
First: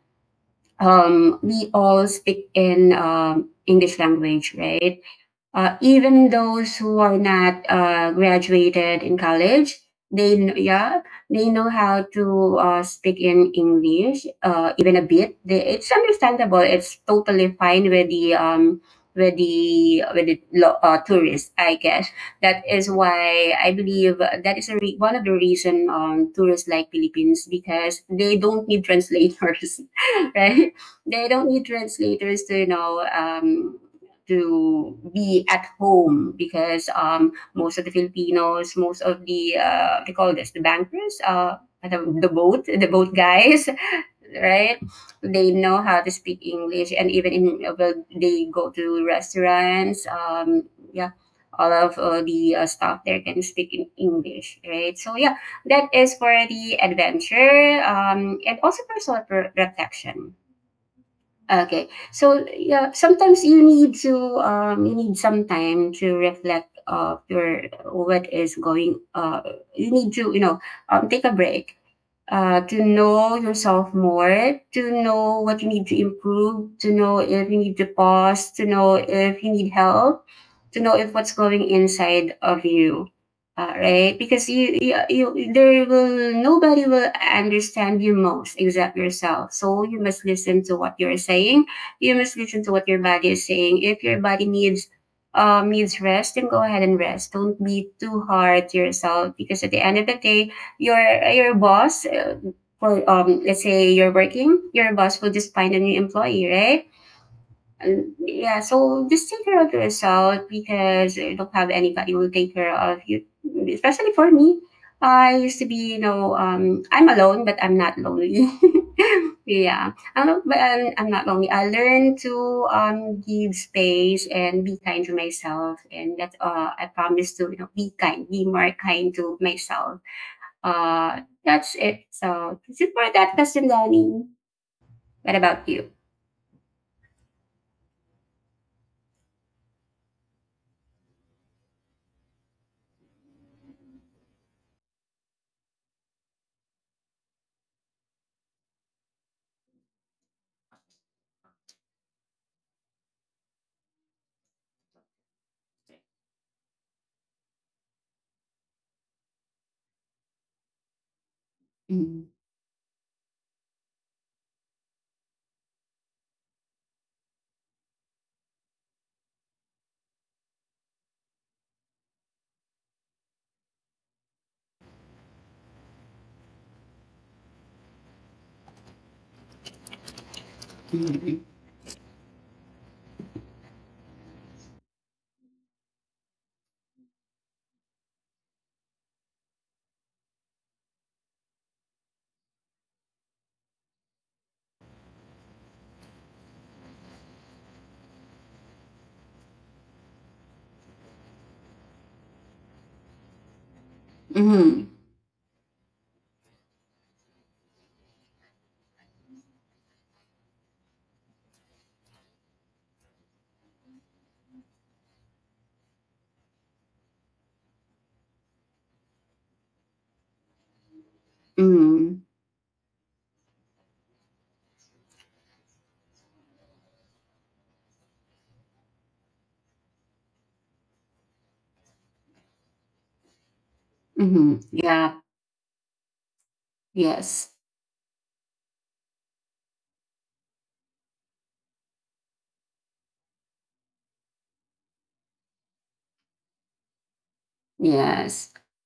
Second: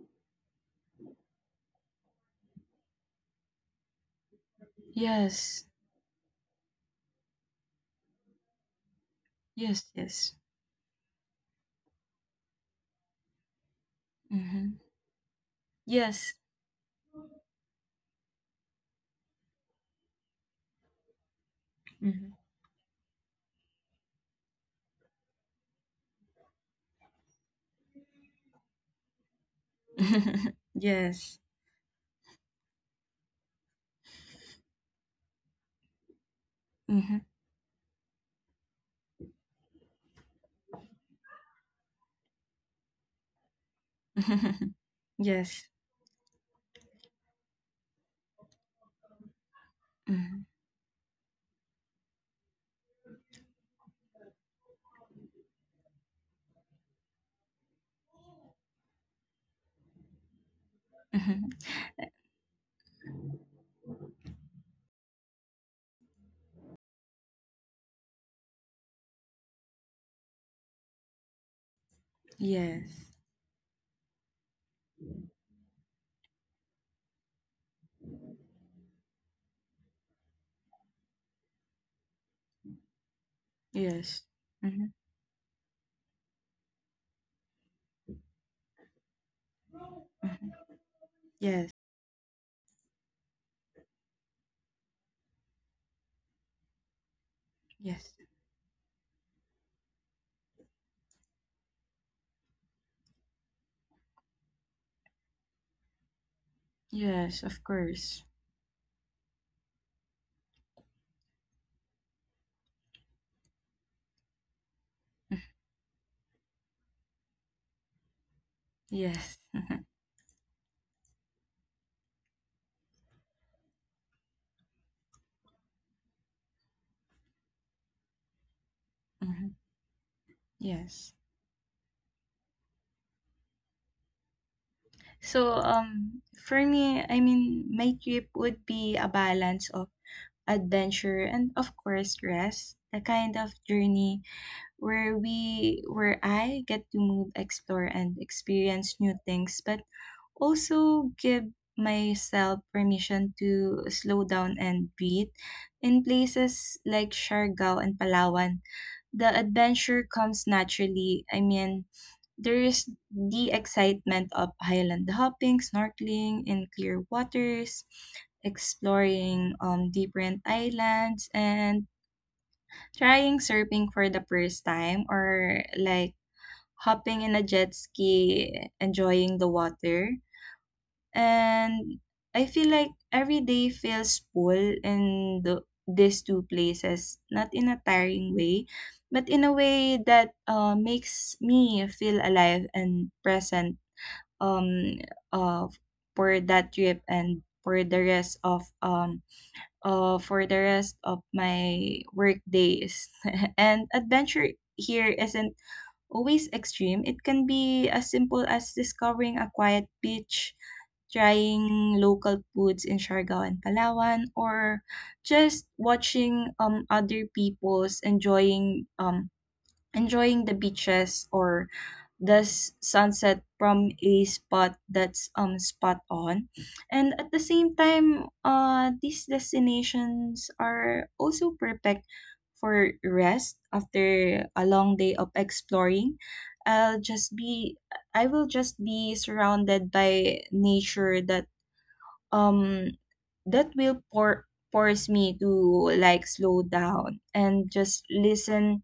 we all speak in English language, right?
Yes.
Even those who are not graduated in college,
Yes. Yes.
yeah, they know how to speak in English,
Mhm.
even a bit. It's
Yes.
understandable. It's totally fine with the tourists. I guess
Mhm.
that is why I believe that is a one of the reason tourists like Philippines because they don't need translators, (laughs) right?
(laughs)
They
yes.
don't need translators to to be at home because
Mhm.
most of the Filipinos, most of the we call this the bankers, the boat, the boat guys, (laughs)
(laughs)
right? They
yes.
know how to speak English, and even in well, they go to restaurants.
Mhm.
Yeah, all of the staff there can speak in English, right? So yeah, that is for the adventure and also personal protection.
Mhm.
Okay. So, yeah, sometimes you need to you need some time to reflect of your what is going. You need to, take a break to
Yes.
know yourself more, to know what you need to improve, to know if you need to pause, to know if you need help, to know if what's going inside of you. Right,
Yes.
because you,
Mhm.
you, you, there will nobody will understand you most except yourself. So you must
Mhm.
listen to what you're saying.
Yes.
You must listen to what your body is saying. If your body needs needs rest, then go ahead and rest. Don't be
Yes.
too hard to yourself because at the end of the day, your your boss will let's say you're working, your boss will just find a new employee, right?
Yes. Of
And
course.
yeah, so just take care of yourself because you don't have anybody who will take care of you, especially for me. I used to be I'm alone but I'm not lonely. (laughs)
Yes.
Yeah,
(laughs)
I'm not, but I'm not lonely. I learned to give space and be kind to myself, and that I promise to be kind, be more kind to myself.
Yes.
That's it. So this is for that question, Danny. What
So,
about you?
for me, I mean, my trip would be a balance of adventure and, of course, rest. A kind of journey where I get to move, explore, and experience new things, but also give myself permission to slow down and breathe. In places like Siargao and Palawan, the adventure comes naturally. I mean,
Mm-hmm.
there is the excitement of highland hopping, snorkeling in clear waters, exploring different islands, and trying surfing for the first time, or like hopping in a jet ski, enjoying the water.
Mm-hmm.
And I feel like every day feels full in these two places, not in a tiring way, but in a way that makes me feel alive and present um uh, for that trip, and for the rest of for the rest of my work days. (laughs) And adventure
Mm-hmm.
here isn't always extreme. It can be as simple as discovering a quiet beach, trying local foods in Siargao and Palawan, or just watching other people's enjoying enjoying the beaches, or the sunset from a spot that's spot on. And at the same time, these destinations are also perfect for rest after
Mm-hmm.
a long day
Yeah.
of exploring. I'll just
Yes.
be I will just be surrounded by nature that um will force me to like slow down and just
Yes.
listen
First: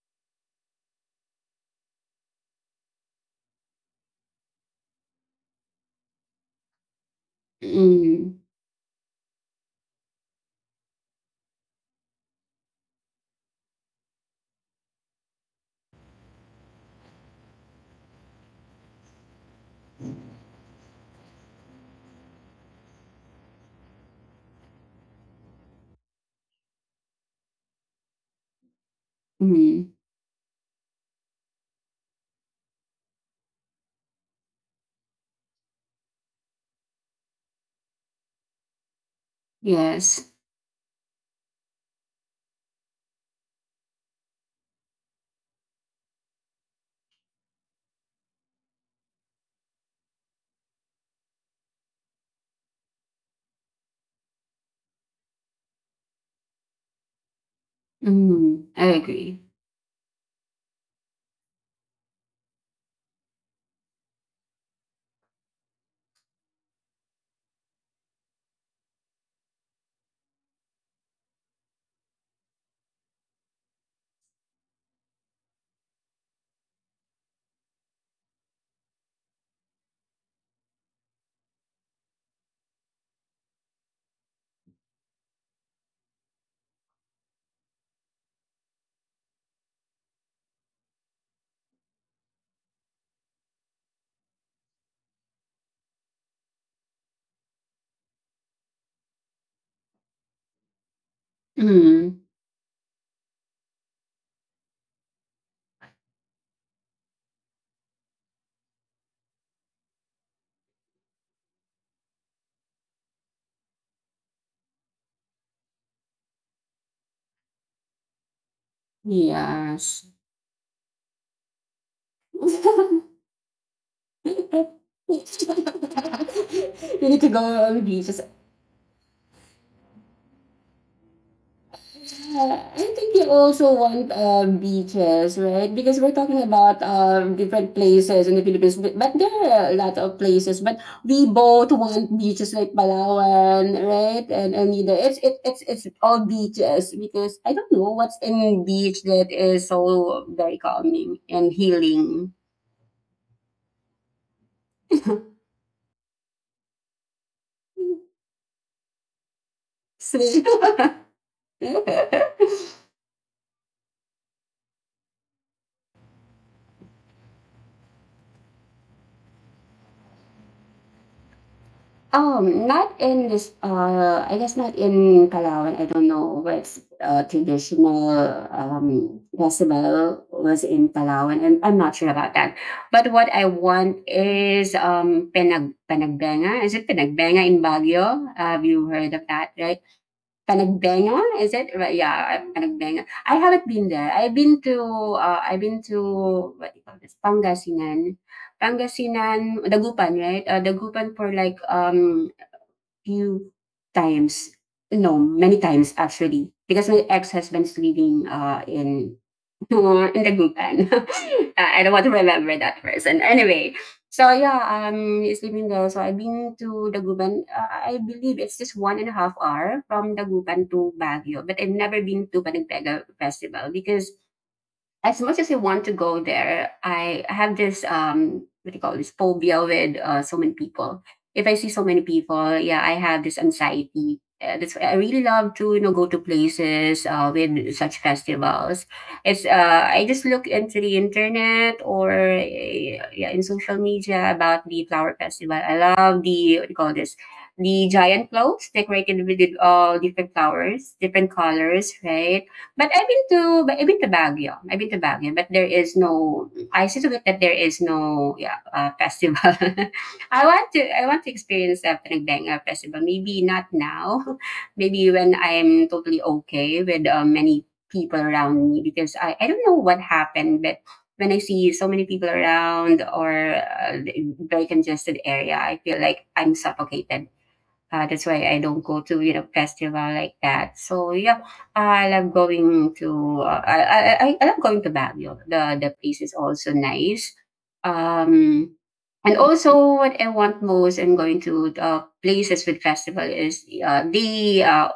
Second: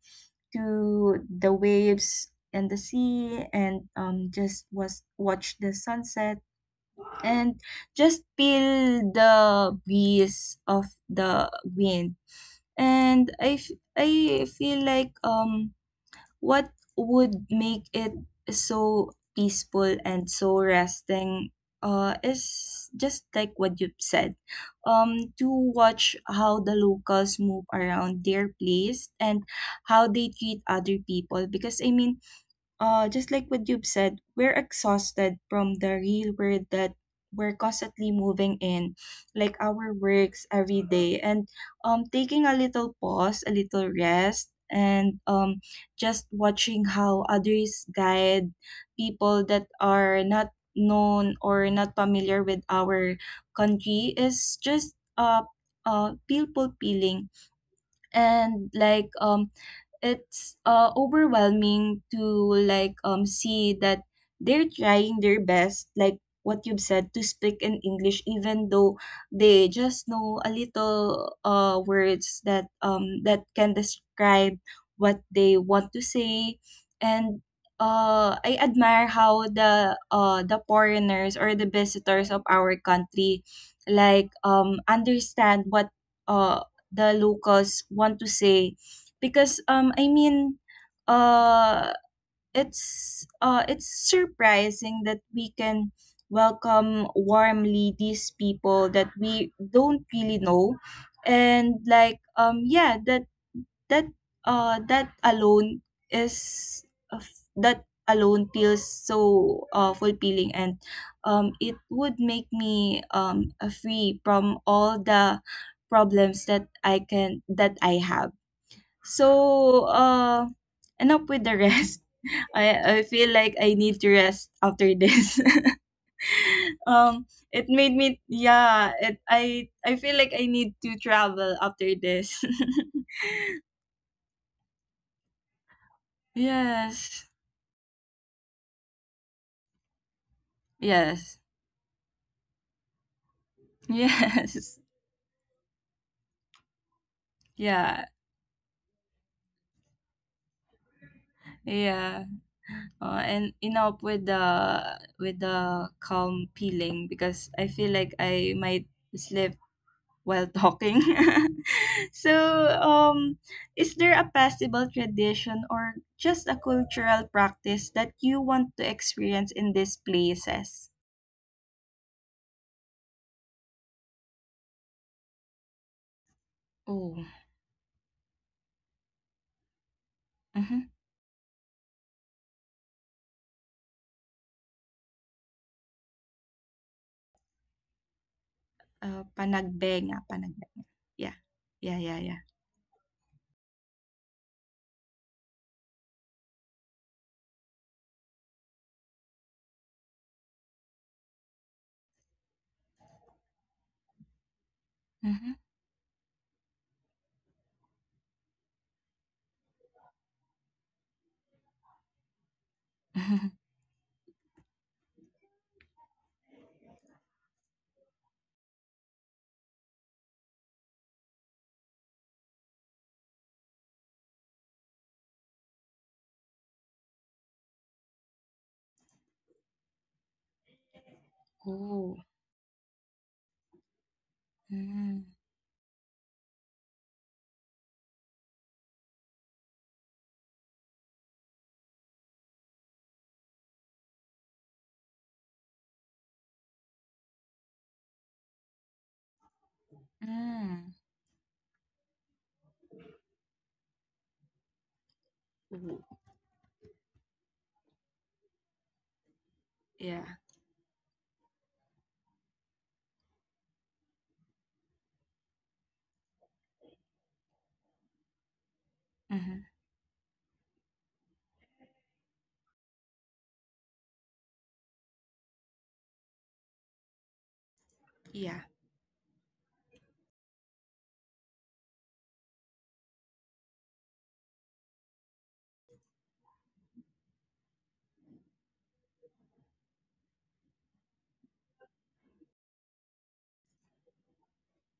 to the waves and the sea, and just was watch the sunset, and just
Mm-hmm.
feel the breeze of the wind. And I feel like what would make it so peaceful and so resting, is just like what you've said, to watch how the locals move around their place, and
Mm-hmm.
how they treat other people. Because I mean, just like what you've said, we're exhausted from the real world that we're constantly moving in, like our
Yes.
works every day. And taking a little pause, a little rest, and just watching how others guide people that are not known or not familiar with our country is just, people peeling.
Mm-hmm.
And
I
like
agree.
it's overwhelming to like see that they're trying their best, like what you've said, to speak in English, even though they just know a little words that that can describe what they want to say. And I admire how the foreigners or the visitors of our country like understand what uh the locals want to say, because I mean, uh it's surprising that we can welcome warmly these people that we don't really know. And
Mm-hmm.
like yeah, that that alone is of that alone feels so fulfilling, and it would make me free from all the problems that I have. So,
Yes.
enough with the rest. (laughs) I
(laughs)
feel like I need to
(laughs)
rest after
You
this. (laughs)
need
um,
to go
it
on
made me,
beaches.
yeah. It I feel like I need to travel after this. (laughs)
Yeah, I think you also want beaches, right? Because we're talking about
Yes,
different places in the Philippines, but there are a lot of places. But we
yes,
both want beaches like Palawan, right? And
yes.
you know, it's it, it's all beaches because I don't know
Yeah,
what's in beach that is so very calming and
yeah.
healing.
And enough with the
(laughs)
calm feeling, because I feel like I might sleep
So-
while talking.
(laughs)
(laughs) So, um, is there a possible tradition or just a cultural practice that you want to experience in these places?
Not in this, I guess not in Palawan. I don't know what's
Oh,
traditional decibel was
mhm.
in Palawan, and I'm not sure about that. But what I want is pinag panagbenga. Is it panagbenga in Baguio? Have you heard of that, right?
Panagbenga.
Panagbenga,
Yeah,
is it?
yeah,
Right,
yeah, yeah.
yeah, panagbenga. I haven't been there. I've been to, what do you call this? Pangasinan. Pangasinan, Dagupan, right? Dagupan for like few times, no,
Mm-hmm.
many times actually, because my ex-husband's living in (laughs) in Dagupan, (laughs) I don't want to remember that person.
(laughs)
Anyway, so yeah, he's living there. So I've been to Dagupan. I believe it's just 1.5 hour from Dagupan to Baguio, but I've never been to Panagpega Festival because as much as I want to go there, I have this what do you call this phobia with so many people. If I see so many
Oh,
people, yeah, I have this anxiety. That's why I really
mm,
love to go to places with such festivals. It's I just look into the internet or yeah, in social media about the flower festival. I love the what do you call this, the giant clothes decorated with all different
mm.
flowers, different colors, right? But I've been to but I've been to Baguio. I've been to Baguio, but there is
Ooh,
no. I still get that there is no yeah festival. (laughs)
yeah,
I want to experience a Panagbenga festival. Maybe not now. (laughs) Maybe when I'm totally okay with many people around me because I
mm-hmm.
don't know what happened, but when I see so many people around or very congested area, I feel like I'm suffocated. That's why
Yeah,
I don't go to, you know, festival like that. So yeah, I love going to I love going to Baguio. The place is also nice. Um and also what I want most in going to places with festival is they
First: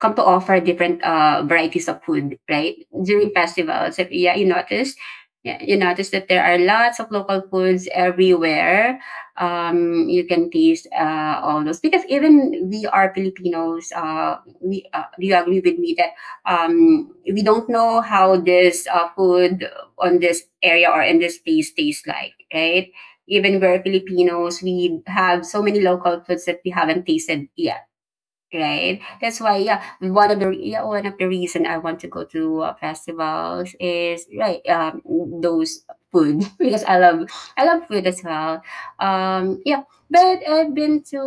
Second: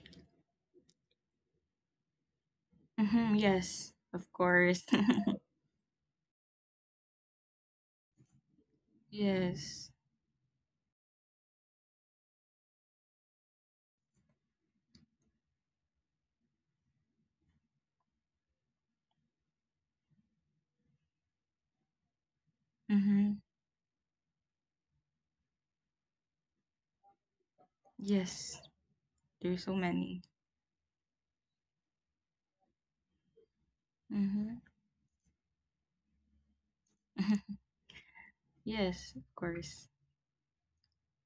come to offer different varieties of food, right? During
mm-hmm. Yes,
festivals, if
of
yeah, you
course. (laughs)
notice, yeah, you notice that there are lots of local foods everywhere,
Yes,
you can taste all those because even we are Filipinos. We do you agree with me that we don't know how this food on this area or in this place tastes like, right?
mm-hmm.
Even we're Filipinos, we have so many local foods that we haven't tasted yet,
Yes.
right? That's why
There's so
yeah
many.
one of the reason I want to go to festivals is
Mm-hmm.
right those food. (laughs) Because I love
(laughs)
food as well.
Yes, of
Yeah,
course.
but I've been to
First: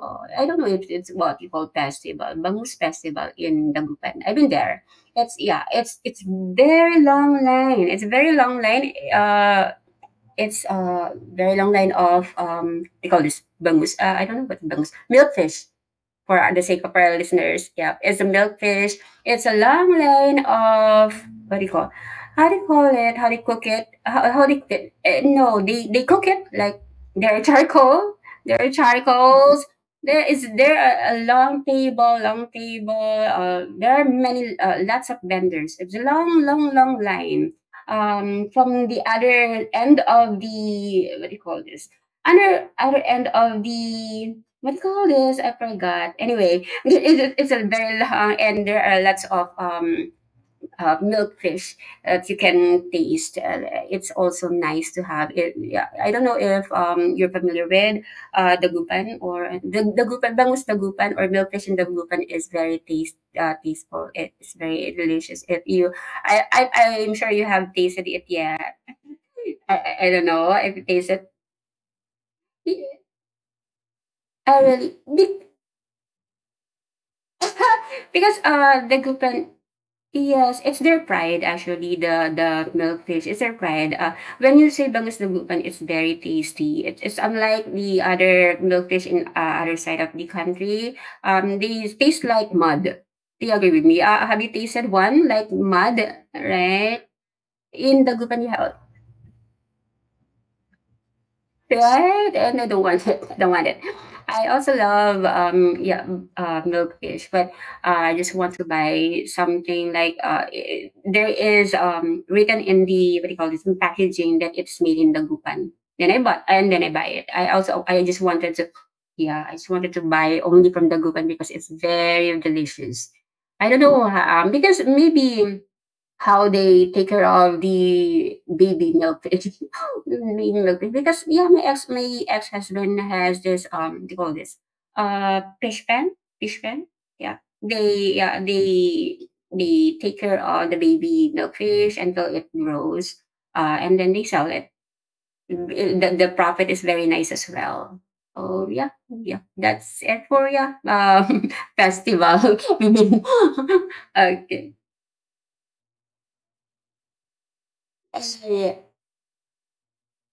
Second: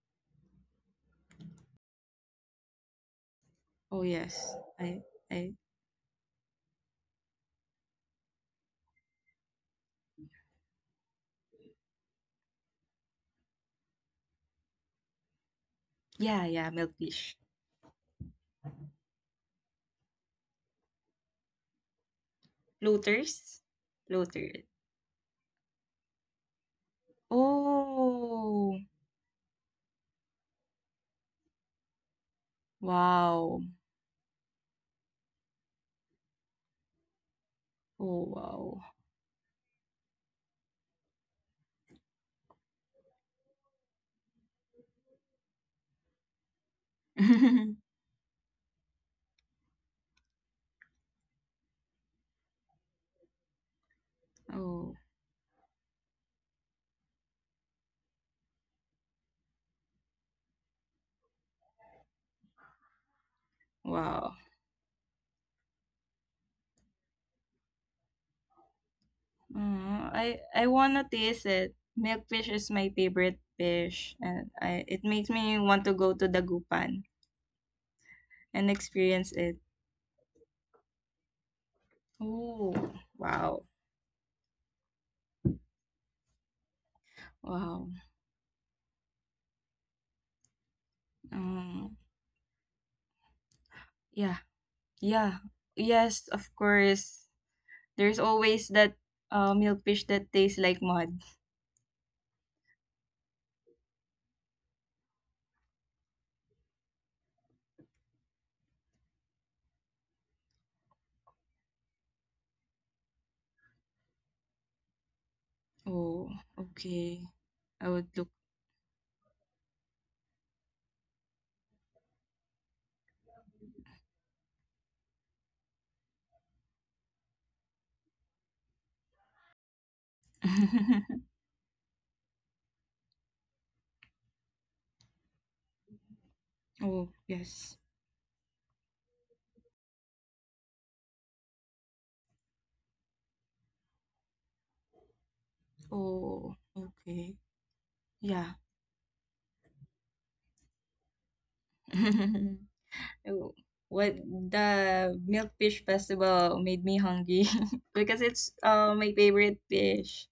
I don't know if it's what you call festival, bangus festival in
Oh
Dagupan. I've been
yes.
there. it's
I
yeah it's it's very long line, it's a very long line, it's a very long line of they call this bangus I don't know what bangus, milkfish, for
yeah,
the
yeah,
sake of our
milkfish.
listeners, yeah, it's a milkfish. It's a long line of what do you call? How do you call it? How do you
Floaters?
cook it?
Floater.
No? They cook it like their (laughs) charcoal. Their
Oh
charcoals. There is there a, long table, long table.
wow.
There are many lots of vendors. It's a long, long, long line.
Oh wow.
From the other end of the what do you call this? Other end of the what do you call this? I forgot. Anyway, (laughs) it's a
(laughs)
very long, and there are lots of milk fish that you can taste. It's also nice
oh
to have it. Yeah, I don't know if you're familiar with dagupan or the dagupan, bangus dagupan or milk fish in dagupan is very taste tasteful.
wow.
It's very delicious. If you, I, I, I'm sure you have tasted it yet. I
Uh,
don't
I
know
I
if it
wanna
tasted.
taste it. Milkfish is my favorite fish, and
I
I
really,
it makes
be-
me want to go to Dagupan
(laughs) because
and
the
experience
glucon.
it.
Yes, it's their pride, actually, the
Oh
milkfish, it's their
wow.
pride. Uh, when you say bangus de glucon, it's very tasty. It's unlike
Wow.
the other milkfish in other side of the country. Um, they
Um
taste like mud. Do you agree with me?
yeah.
Have you tasted one
Yeah.
like mud,
Yes, of
right?
course.
In the
There's
Dagupan, you
always
have,
that, milkfish that tastes like mud.
right? No, don't want it. Don't want it. I also love milkfish, but I just want to buy something like there is written in the what do you call this in packaging that it's made in Dagupan. Then I
Oh,
bought and then I buy
okay.
it.
I
I
would
just
look.
wanted to yeah I just wanted to buy only from Dagupan because it's very delicious. I don't know because maybe how they take care of the baby milk (laughs) baby milk
(laughs)
because yeah my ex husband has this they call this fish pen, fish pen
Oh,
yeah,
yes.
they yeah they they take care of the baby milkfish until it grows and then they sell it. The
Oh,
profit is very nice
okay.
as well.
Yeah.
Oh yeah, yeah, that's it for yeah (laughs) festival.
(laughs) Oh, what,
(laughs)
the
Okay.
milkfish festival made me hungry (laughs) because it's
Yeah.
my favorite fish,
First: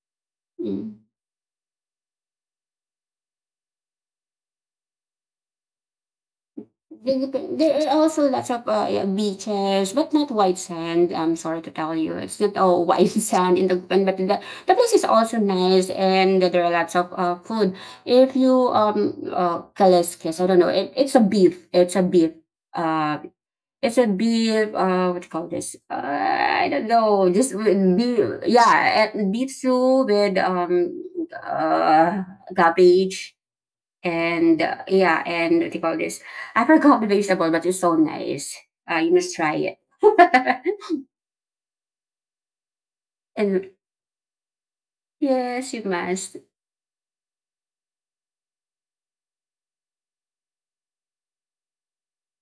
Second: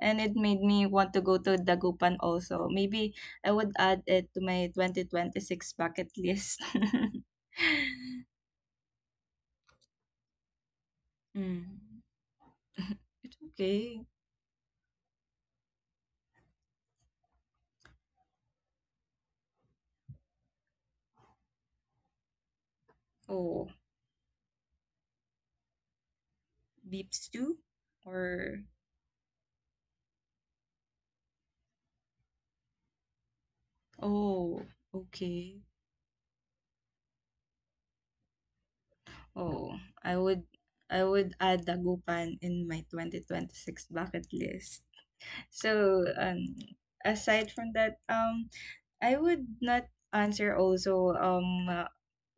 and it made me
Mm.
want to go to Dagupan also. Maybe I would add it to my 2026 bucket list. (laughs)
Philippines, there are also lots of yeah, beaches, but not white sand. I'm sorry to tell
Mm.
you, it's not all white (laughs)
(laughs) It's
sand in the
okay.
Philippines, but the place is also nice, and there are lots of food. If you kaliskis, I don't know, it's a beef. It's a beef. Uh,
Oh,
it's a beef. What do you call this? I don't
beef
know. Just
stew?
with beef.
Or
Yeah, beef soup with uh cabbage and
oh,
yeah, and
okay.
what do you call this? I forgot the vegetable, but it's so nice. You must try it.
Oh, I would I would add dagupan in my
(laughs) And
2026 bucket list.
yes, you
So,
must.
aside from that, I would not answer also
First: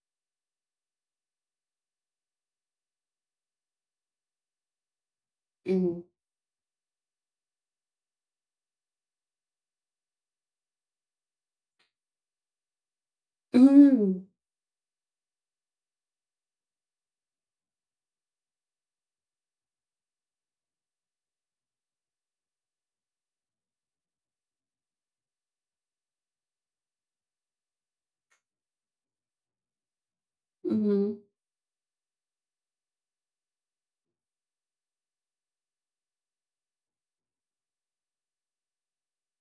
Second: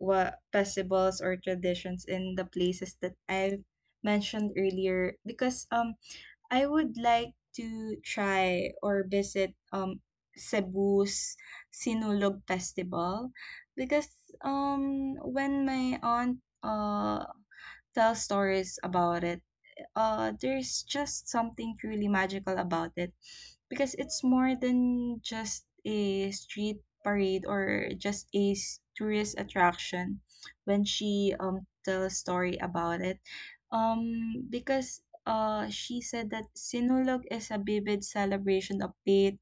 what festivals or traditions in the places that I mentioned earlier, because
Mm.
I would like to try or visit Cebu's Sinulog Festival, because
Mm.
when my aunt tell stories about it, there's just something truly magical about it, because it's more than just a street parade or just a tourist attraction, when
Mm.
she tells a story about it. Because she said that Sinulog is a vivid celebration of faith,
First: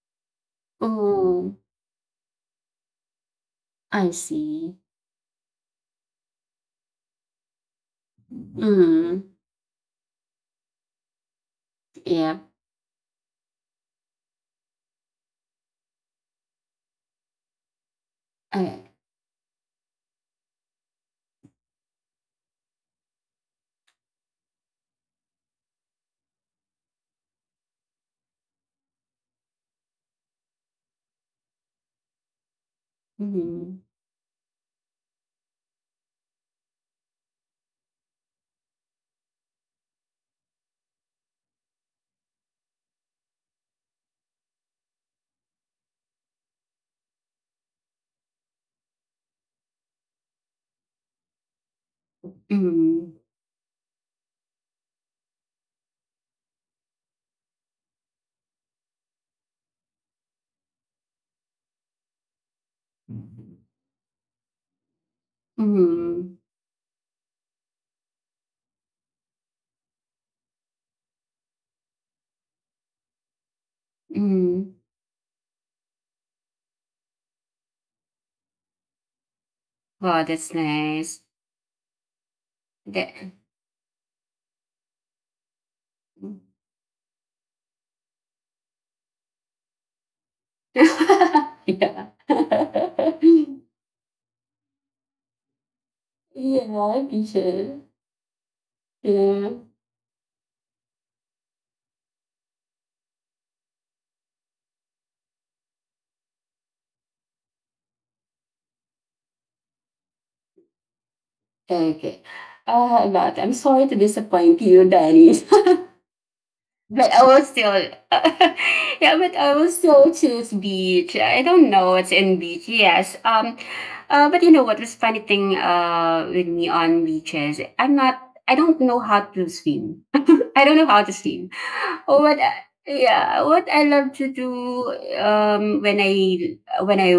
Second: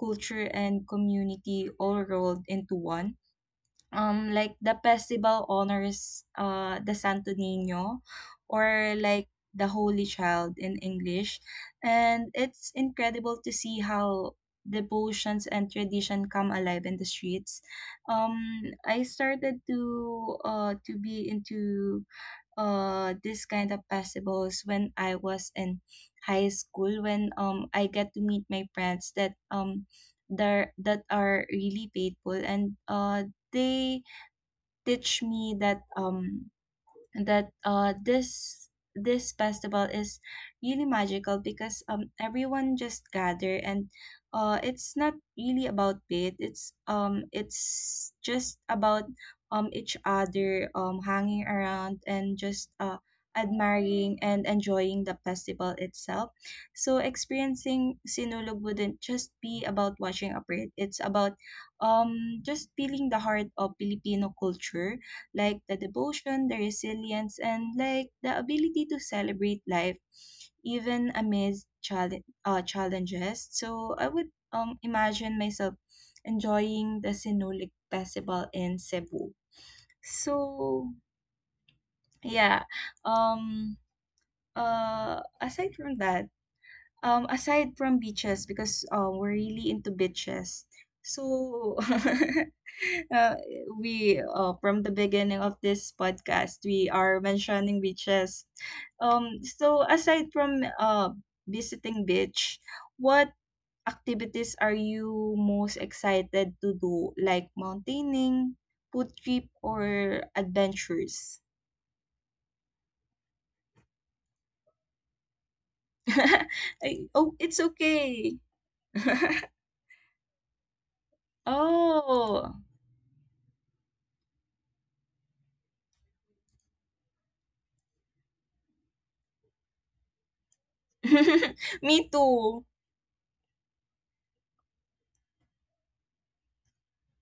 culture, and
Oh,
community all rolled into one.
I
Like the
see.
festival honors the Santo Niño, or
Mm.
like the Holy Child in English, and
Yeah.
it's incredible to see how devotions and tradition come alive in the streets. um
I,
I started to be into this kind of festivals when I was in high school, when I get to meet my friends that are really faithful, and
mm.
they teach me that this festival is really magical, because everyone just gather, and it's not really about it. It's just about each other, hanging around and just
Mm.
admiring and enjoying the festival itself. So experiencing Sinulog wouldn't just be about watching a parade. It's about um just feeling the heart of Filipino culture, like the
Mm.
devotion, the resilience, and like the ability to celebrate life, even amidst challenges. So I would
Mm.
imagine myself enjoying the Sinulog Festival in Cebu.
Wow, that's
So
nice.
yeah,
That.
um aside from that
(laughs)
um, aside from beaches, because we're really into beaches. So,
Yeah. (laughs)
(laughs) uh, we, from the beginning of this podcast,
Yeah,
we
I
are
appreciate
mentioning
it.
beaches. Um,
Yeah.
so aside from visiting beach, what activities are you most excited to do? Like mountaining, food trip, or adventures?
Okay. But I'm sorry to disappoint you, Danny. (laughs)
(laughs) I,
But I
oh,
will
it's
still, (laughs)
okay.
yeah, but
(laughs)
I will still choose beach. I don't know what's in
Oh.
beach. Yes. But you know what was funny thing with me on beaches? I'm not. I don't know how to swim. (laughs) I don't know how to swim.
(laughs) Me
Oh, what?
too.
Yeah, what I love to do um when I when I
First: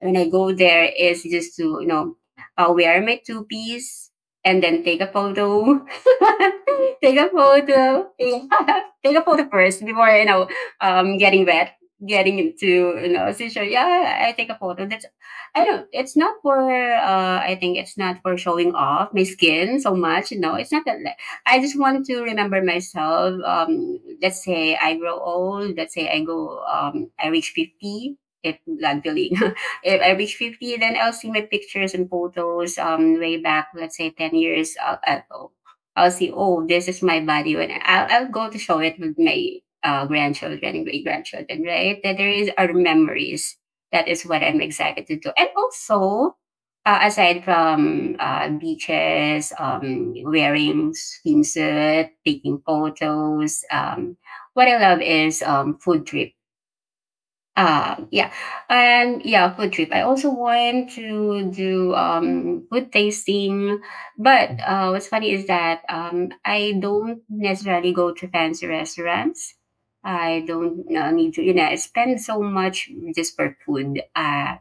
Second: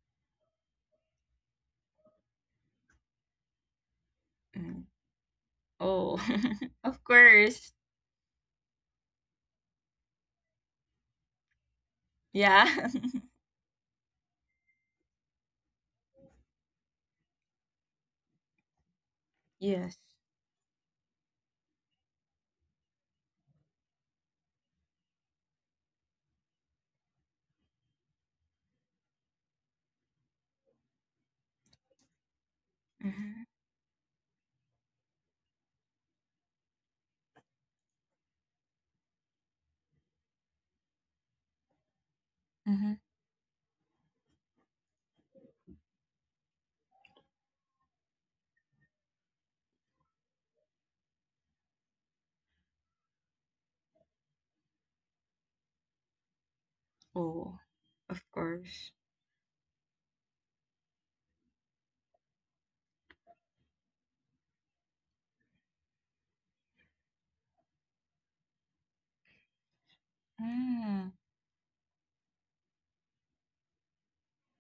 when I go there is just to wear my two piece and then
Mm.
take a photo.
Oh, (laughs) of
(laughs) Take a
course.
photo. (laughs) Yeah, take a photo first before, getting wet, getting
Yeah.
into
(laughs)
seizure. Yeah, I take a photo. That's I don't It's not for I think it's not for showing off my skin so
Yes.
much. No, it's not that. I just want to remember myself. Let's say I grow old, let's say I go I reach 50, if God willing. (laughs) If I reach 50, then I'll see my pictures and photos way
Mm-hmm.
back, let's say 10 years ago. I'll see, oh, this is my body when I, will I'll go to show it with my grandchildren and great grandchildren, right? That there is our
Mm-hmm.
memories. That is what I'm excited to do. And also, aside from beaches, wearing swimsuit, taking photos, what I love is food trips.
Oh, of
Yeah,
course.
and yeah, food trip. I also want to do food tasting, but what's funny is that I don't necessarily go to fancy restaurants. I don't
Mm.
need to, you know, I spend so much just for food.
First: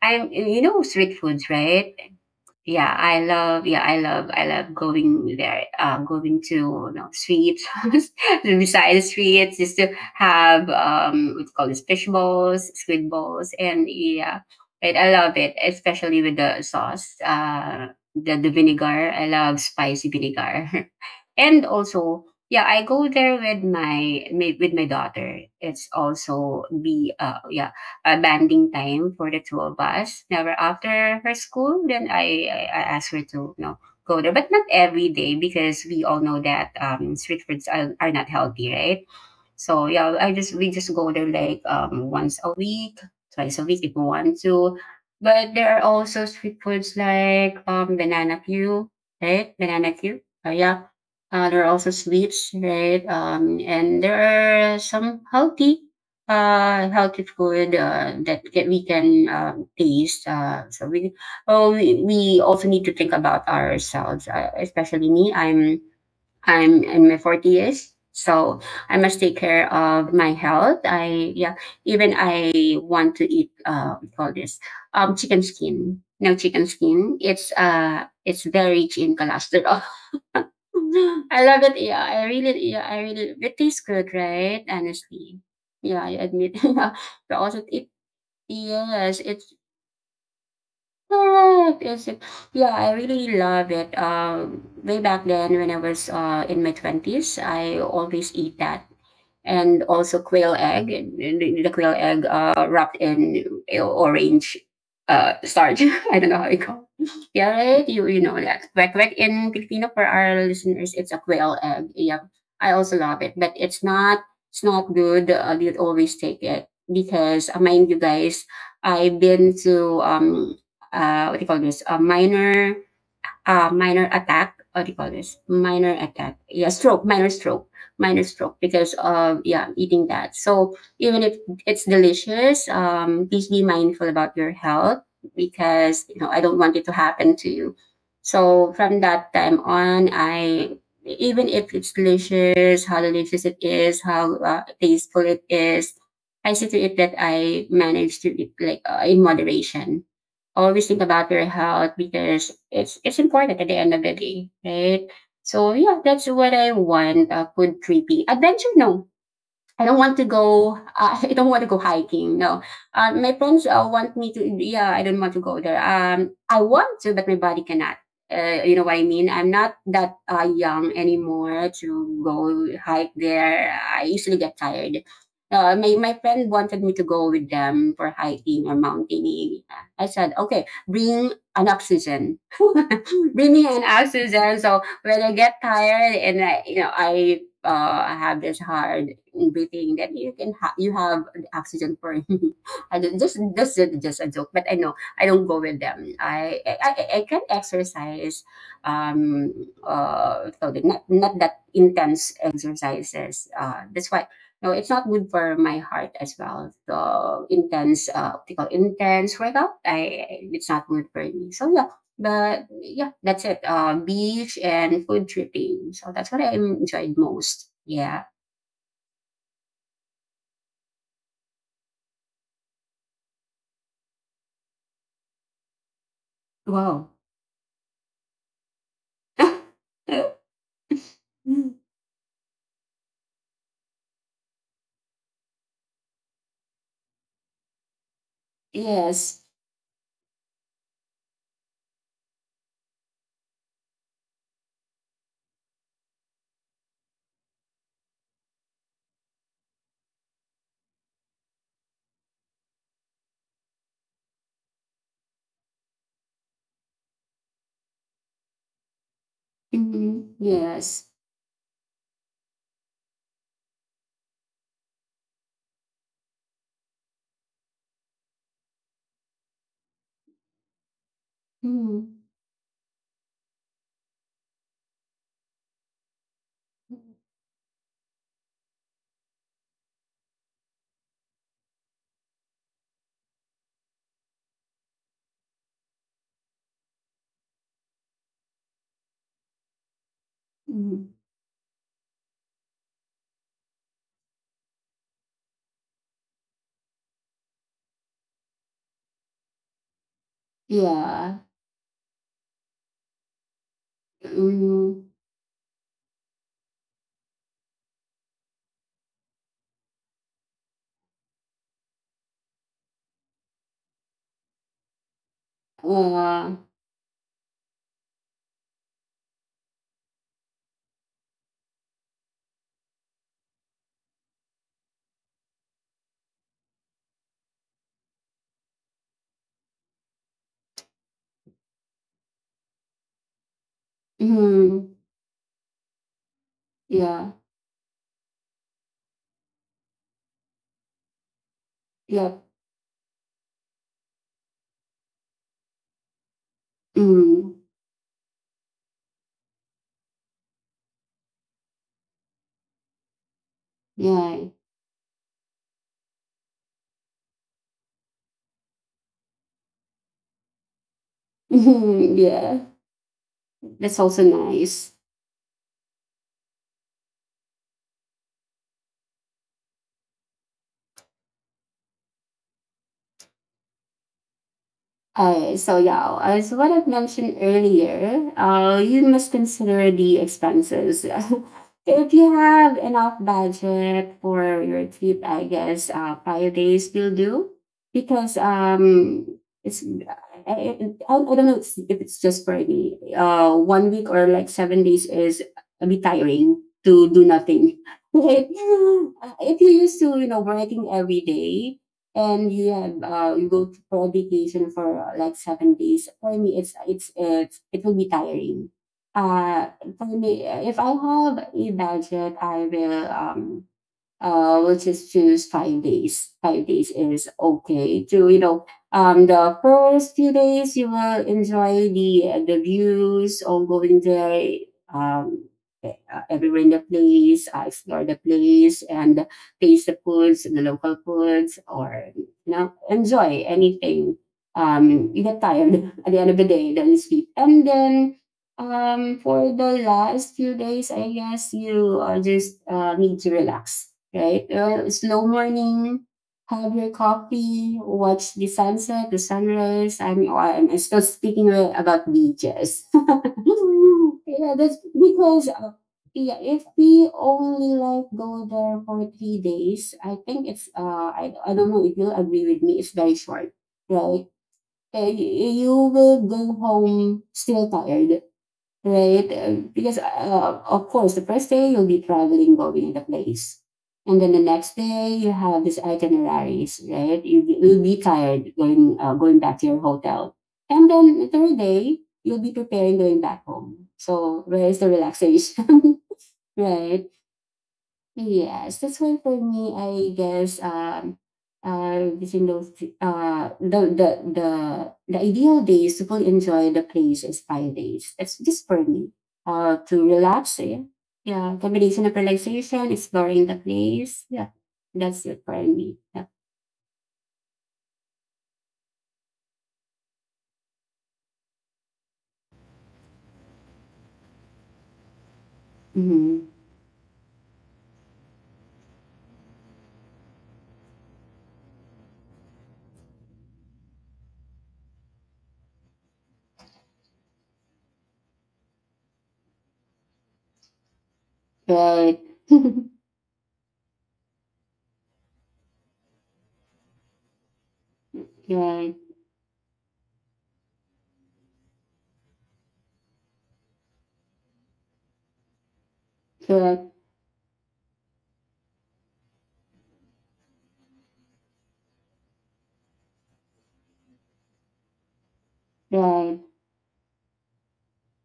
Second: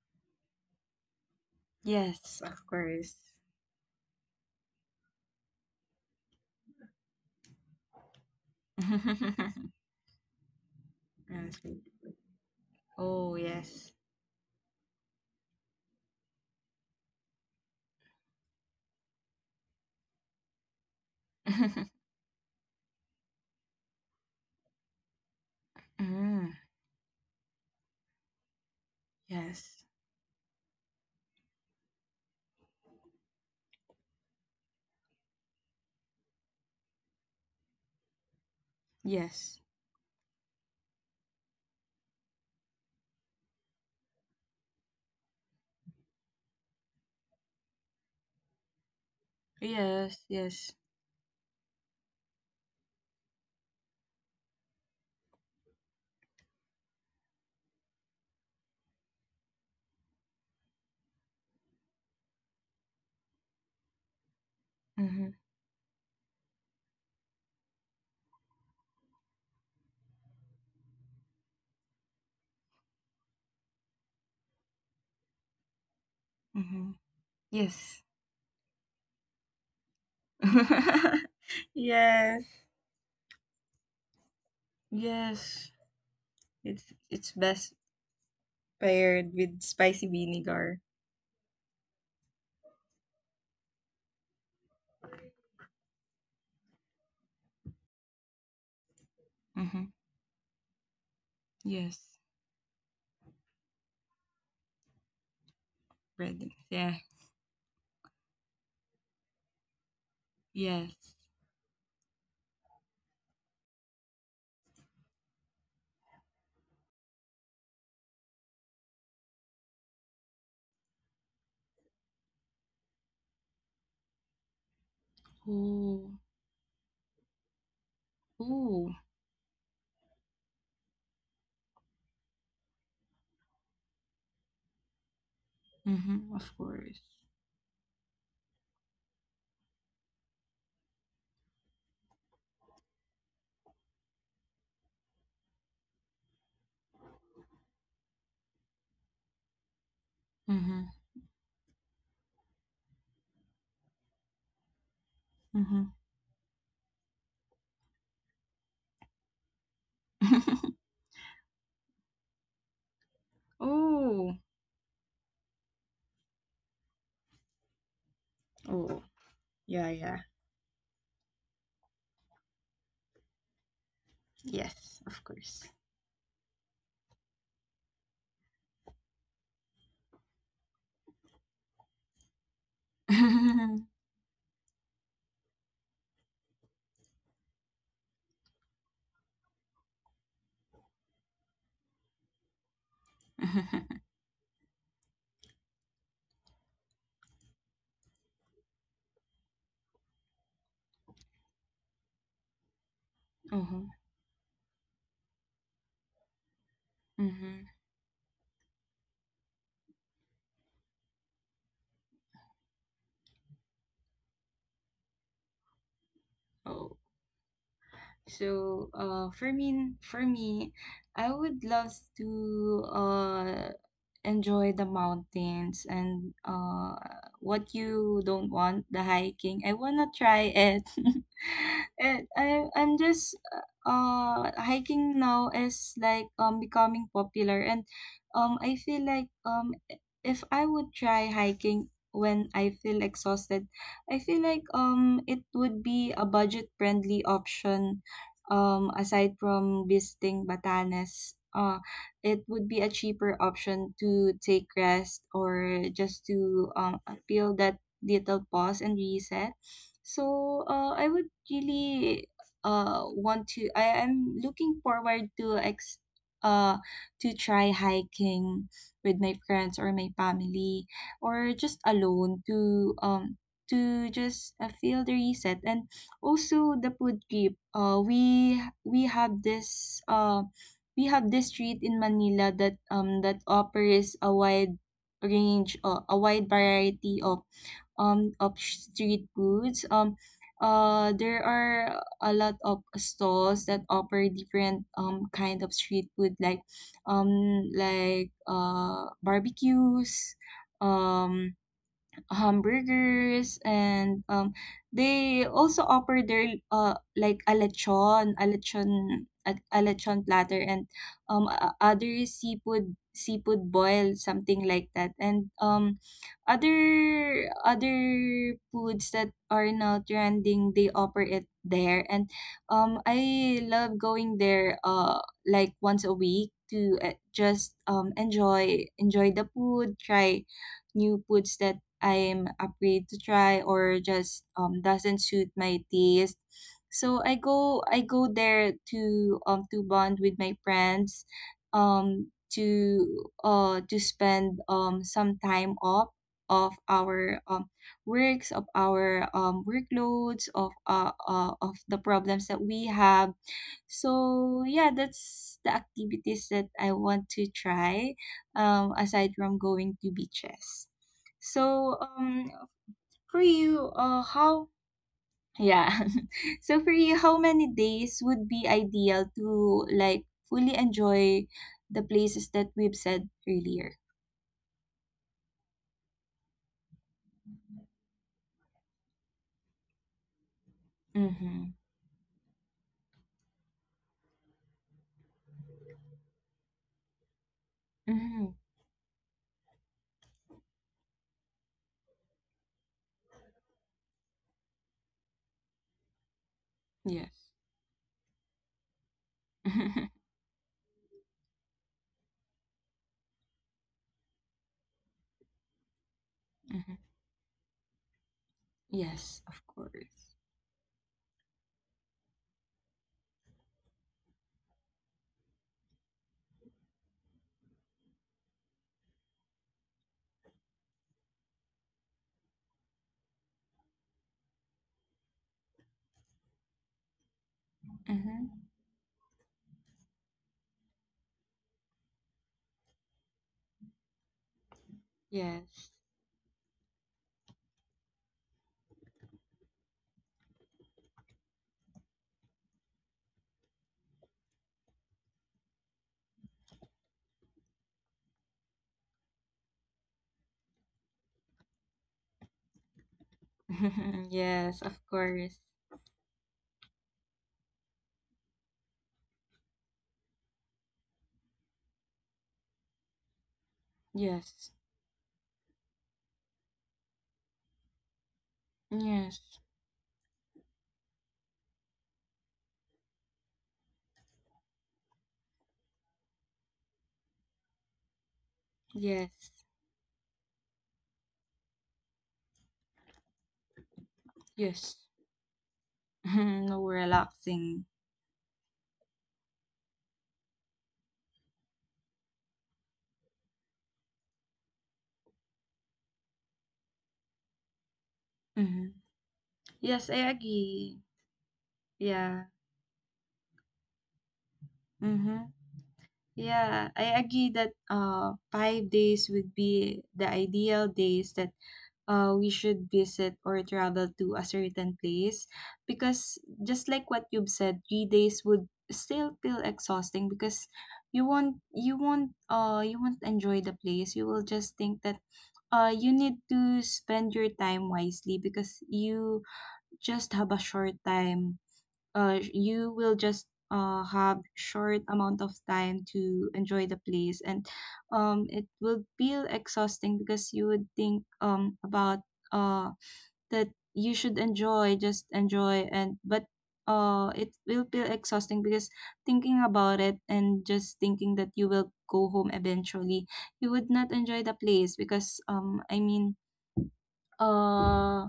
I'm, you know, street foods, right?
Yes, of
Yeah,
course.
I
(laughs)
love, I love going there, going to, you know, streets, (laughs) to beside the streets,
Mm,
just to have what's called
sweet.
this, fish balls, squid
Oh,
balls, and
yes.
yeah. And I love it, especially with the sauce. The vinegar, I love spicy vinegar. (laughs) And
(laughs)
also, yeah, I go there with with my daughter. It's
Mm.
also be yeah, a banding time for the two of
Yes.
us. Never after her school, then I ask her to, you know, go there, but not every day, because we all know that street foods are not healthy, right?
Yes.
So yeah, I just we just go there like once a week, twice a week if we want to. But there are also street foods like banana queue, right? Banana queue.
Yes. Yes.
Yeah, there are also sweets, right? And there are some healthy, healthy food that we can taste. We also need to think about ourselves, especially
Mm-hmm.
me. I'm in my 40s, so I must take care of my health. I Yeah, even I want to eat, what you call this, chicken skin. No, chicken
Mm-hmm.
skin, it's
Yes.
it's very rich in cholesterol. (laughs) I love
(laughs)
it. Yeah, I
Yes.
really, It tastes good, right? Honestly,
Yes.
yeah, I admit. (laughs)
It's
But
it's
also,
best
it yes,
paired
it.
with spicy vinegar.
Correct, is it? Yeah, I really love it. Way back then, when I was in my 20s, I always eat that. And
Mm-hmm.
also quail egg, and the quail
Yes,
egg, wrapped in orange starch. (laughs) I don't know
red.
how it called.
Yeah,
Yeah, right? You know that. Quack quack in Filipino, for our listeners, it's
yes.
a quail egg. Yeah, I also love it. But it's not good. You always take it, because, mind you guys, I've been to what do you call this? A minor, minor attack. What do you call this? Minor
Ooh,
attack. Yeah, stroke, minor stroke, minor stroke,
ooh.
because of, yeah, eating that. So even if it's delicious, please be mindful about your health, because, you
Mm-hmm,
know, I
of
don't want it to
course.
happen to you. So from that time on, I even if it's delicious, how delicious it is, how tasteful it is, I see to it that I manage to eat like, in moderation.
Mm-hmm,
Always think about your health, because it's important at the end of the day, right? So
mm-hmm.
yeah, that's what I want. Food trippy. Adventure, no. I don't want to go.
(laughs)
(laughs) I don't want to go hiking. No, my friends want me
Oh.
to. Yeah, I don't want to go there. I want to, but my body cannot. You know
Oh.
what I mean? I'm not
Yeah, yeah.
that young anymore to go hike there. I usually get
Yes,
tired.
of course.
My friend wanted me to go with them for hiking or mountaineering. I said, okay, bring an oxygen, (laughs) bring me an
(laughs)
oxygen. So when I get tired and I, you know, I have this hard breathing, then you can you have oxygen for me. (laughs) I don't, just a joke, but I know I don't go with them. I can exercise, um, so not that intense exercises.
Mm-hmm,
That's why, no, it's not good for my heart as well. So
mm-hmm.
intense, optical intense workout, I it's not good for me. So yeah, but yeah, that's it. Beach and food tripping. So that's what I
Oh.
enjoyed most. Yeah.
So, for me, I would love to, enjoy the mountains. And
Wow.
what you don't want, the hiking, I wanna try
(laughs)
it. (laughs) I'm just hiking now is like becoming popular, and I feel like
Yes.
if I would try hiking when I feel exhausted, I feel like it would be a budget friendly option, aside from visiting Batanes. It would be a cheaper option to take rest, or just to feel that little pause and reset.
Mm,
So I
yes.
would really I am looking forward uh, to try hiking with my friends or my family, or just
Mm,
alone, to just feel the reset. And also the food trip. We have this uh. We have this street in Manila that that offers a wide variety of street foods.
mm,
There are a lot of stalls that offer different kind of street food, like barbecues,
yeah.
um hamburgers, and
Mm,
they also offer their like a lechon platter, and other seafood boil, something like that, and
uh,
other foods that are now trending, they offer it there. And I love going there like once a week to just enjoy the food, try new foods that I am afraid to try or just
mm,
doesn't suit my taste. So
yeah.
I go there to bond with my friends, um
Yep.
to uh to spend some time off of our
Mm,
works, of our workloads, of the problems that we have.
yeah.
So yeah, that's the activities that I want to try, aside from going to beaches. So
(laughs) Yeah.
for you,
That's also
how
nice.
yeah. (laughs) So for you, how many days would be ideal to like fully enjoy the places that we've said earlier?
So yeah, as what I've mentioned earlier, you must consider the expenses.
Mm-hmm.
(laughs) If you have enough budget for your trip, I guess 5 days will do, because
Mm-hmm.
it's, I don't know if it's just for me. 1 week or like 7 days is a bit tiring to do
Yes.
nothing. (laughs) Right? If you're used to, you
(laughs)
know, working every day, and you have you go for vacation for like 7 days. For me, it's
Mhm.
it's it's it will be tiring.
Yes, of
Uh, for
course.
me, if I have a budget, I will we'll just choose 5 days. 5 days is okay to, you know, the first few days you will enjoy the views, all going there, um, everywhere in the place, explore the
Mm-hmm.
place and taste the foods, the local foods, or, you know, enjoy anything. You get tired
Yes.
(laughs) at the end of the day, then you sleep, and then for the last few days, I guess you just need to relax, right? Well, slow morning, have your coffee, watch the sunset, the sunrise. I'm, oh, I'm still speaking about beaches. (laughs)
(laughs)
Yeah, that's
Yes, of
because
course.
yeah, if we only like go there for 3 days, I think it's, I don't know if you'll agree with me. It's very short, right?
Yes.
You will go home still tired, right?
Yes.
Because of course, the first day you'll be traveling, going the place, and then the next day you have these itineraries, right? You will be tired going going
Yes.
back to your hotel, and then the third day you'll be preparing going back home. So where is the
Yes.
relaxation, (laughs)
(laughs) No
right?
relaxing.
Yes, that's why for me, I guess using those uh the the the the ideal days to fully enjoy the place is 5 days. That's just for
Mm-hmm.
me. To
Yes, I
relax, yeah.
agree.
Yeah. Combination of
Yeah.
relaxation, exploring the place. Yeah. That's it
Mm-hmm.
for me. Yeah.
Yeah, I agree that 5 days would be the ideal days that we should visit or travel to a certain place, because
Mm-hmm.
just like what you've said, 3 days would still feel exhausting, because you won't enjoy the place. You will just think that you need to spend your time wisely, because you just have a short time.
Right.
You
(laughs)
will just have short amount of time to enjoy the place. And it
Right.
will feel exhausting, because you would think about uh, that you should enjoy, just enjoy and but
Right.
it will feel exhausting, because thinking about it and just thinking that you will go home eventually, you would not enjoy the place. Because I mean,
Right.
uh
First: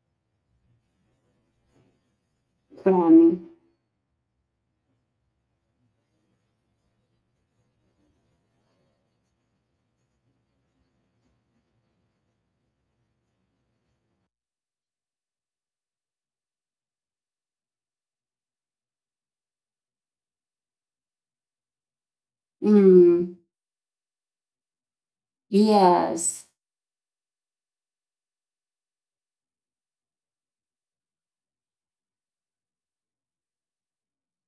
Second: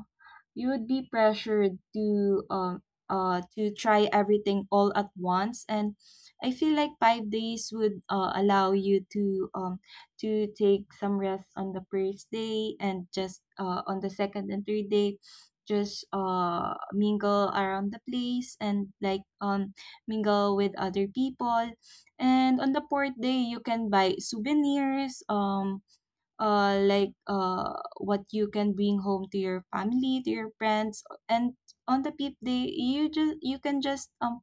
you would be pressured to
From
try everything all at once. And I feel like 5 days would allow you to take some rest on the first day, and just on the second and third day just mingle around the place, and like mingle with other people, and on the fourth
mm.
day you can buy souvenirs,
Yes.
like what you can bring home to your family, to your friends. And on the peep day, you can just um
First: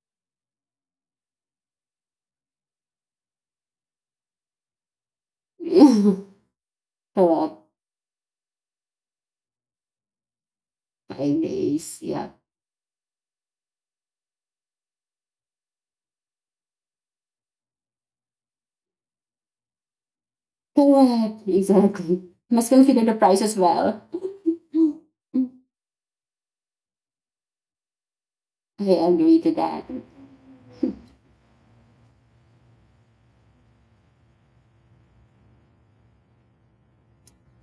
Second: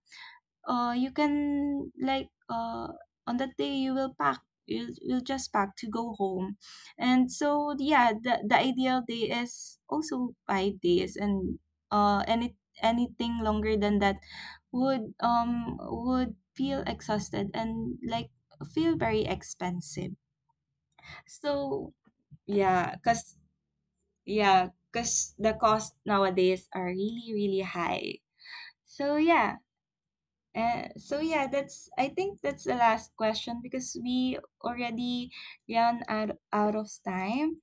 uh you can like on that day you will pack. You'll just pack to go
(laughs)
home. And
Correct.
so yeah, the ideal day is also 5 days.
Five
And
days.
uh
Yeah.
any anything longer than that would feel exhausted, and like feel very expensive.
Correct,
So
exactly. Must
yeah.
consider the
Because
price as well.
yeah, because the
(laughs)
costs nowadays are really, really high.
I
So
agree to
yeah.
that. (laughs)
That's, I think, that's the last question, because we already ran out of time.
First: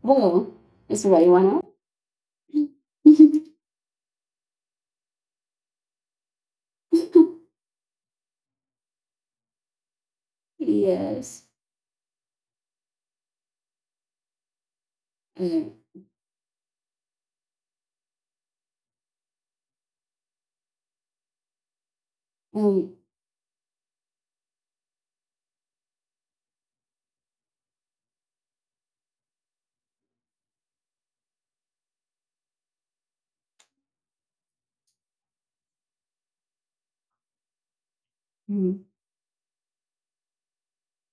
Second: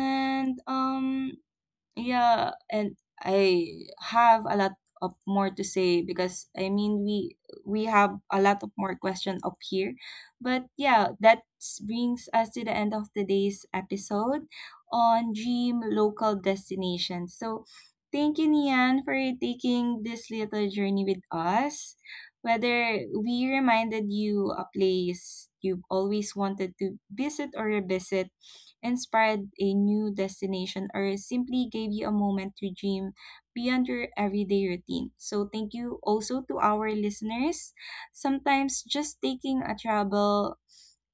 Well, is Ray one up?
yeah,
(laughs)
and I have a lot of more to say, because I mean we have a lot of more questions up here. But yeah,
Yes.
that brings us to the end of today's episode on
Uh,
dream local destinations. So thank you, Nian, for taking this little journey with us.
oh,
Whether we reminded you a place you've always wanted to visit or revisit, inspired a new destination, or simply gave you a moment to dream beyond your everyday routine. So, thank you also to our listeners.
mm,
Sometimes just taking a travel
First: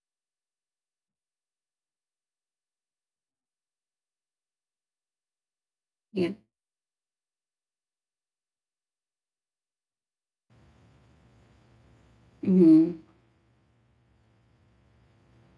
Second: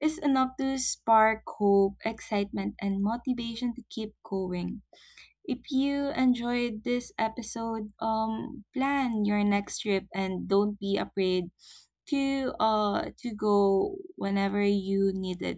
is enough to spark hope, excitement, and motivation to keep going. If you
yeah.
enjoyed this episode, plan your next trip and don't be afraid to
Mm,
uh to go whenever you need it.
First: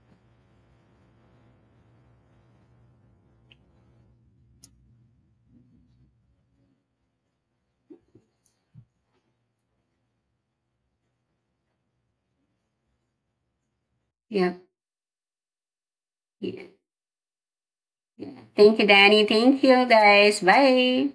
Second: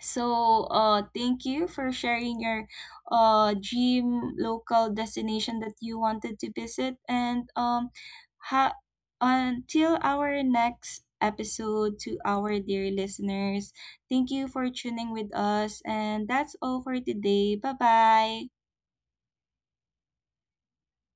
So, thank you for sharing your dream local destination that you wanted to visit. And ha- until our next episode, to our dear listeners, thank you
yeah.
for tuning with us. And that's
Yeah.
all for today. Bye
Yeah.
bye.
Thank you, Danny. Thank you, guys. Bye.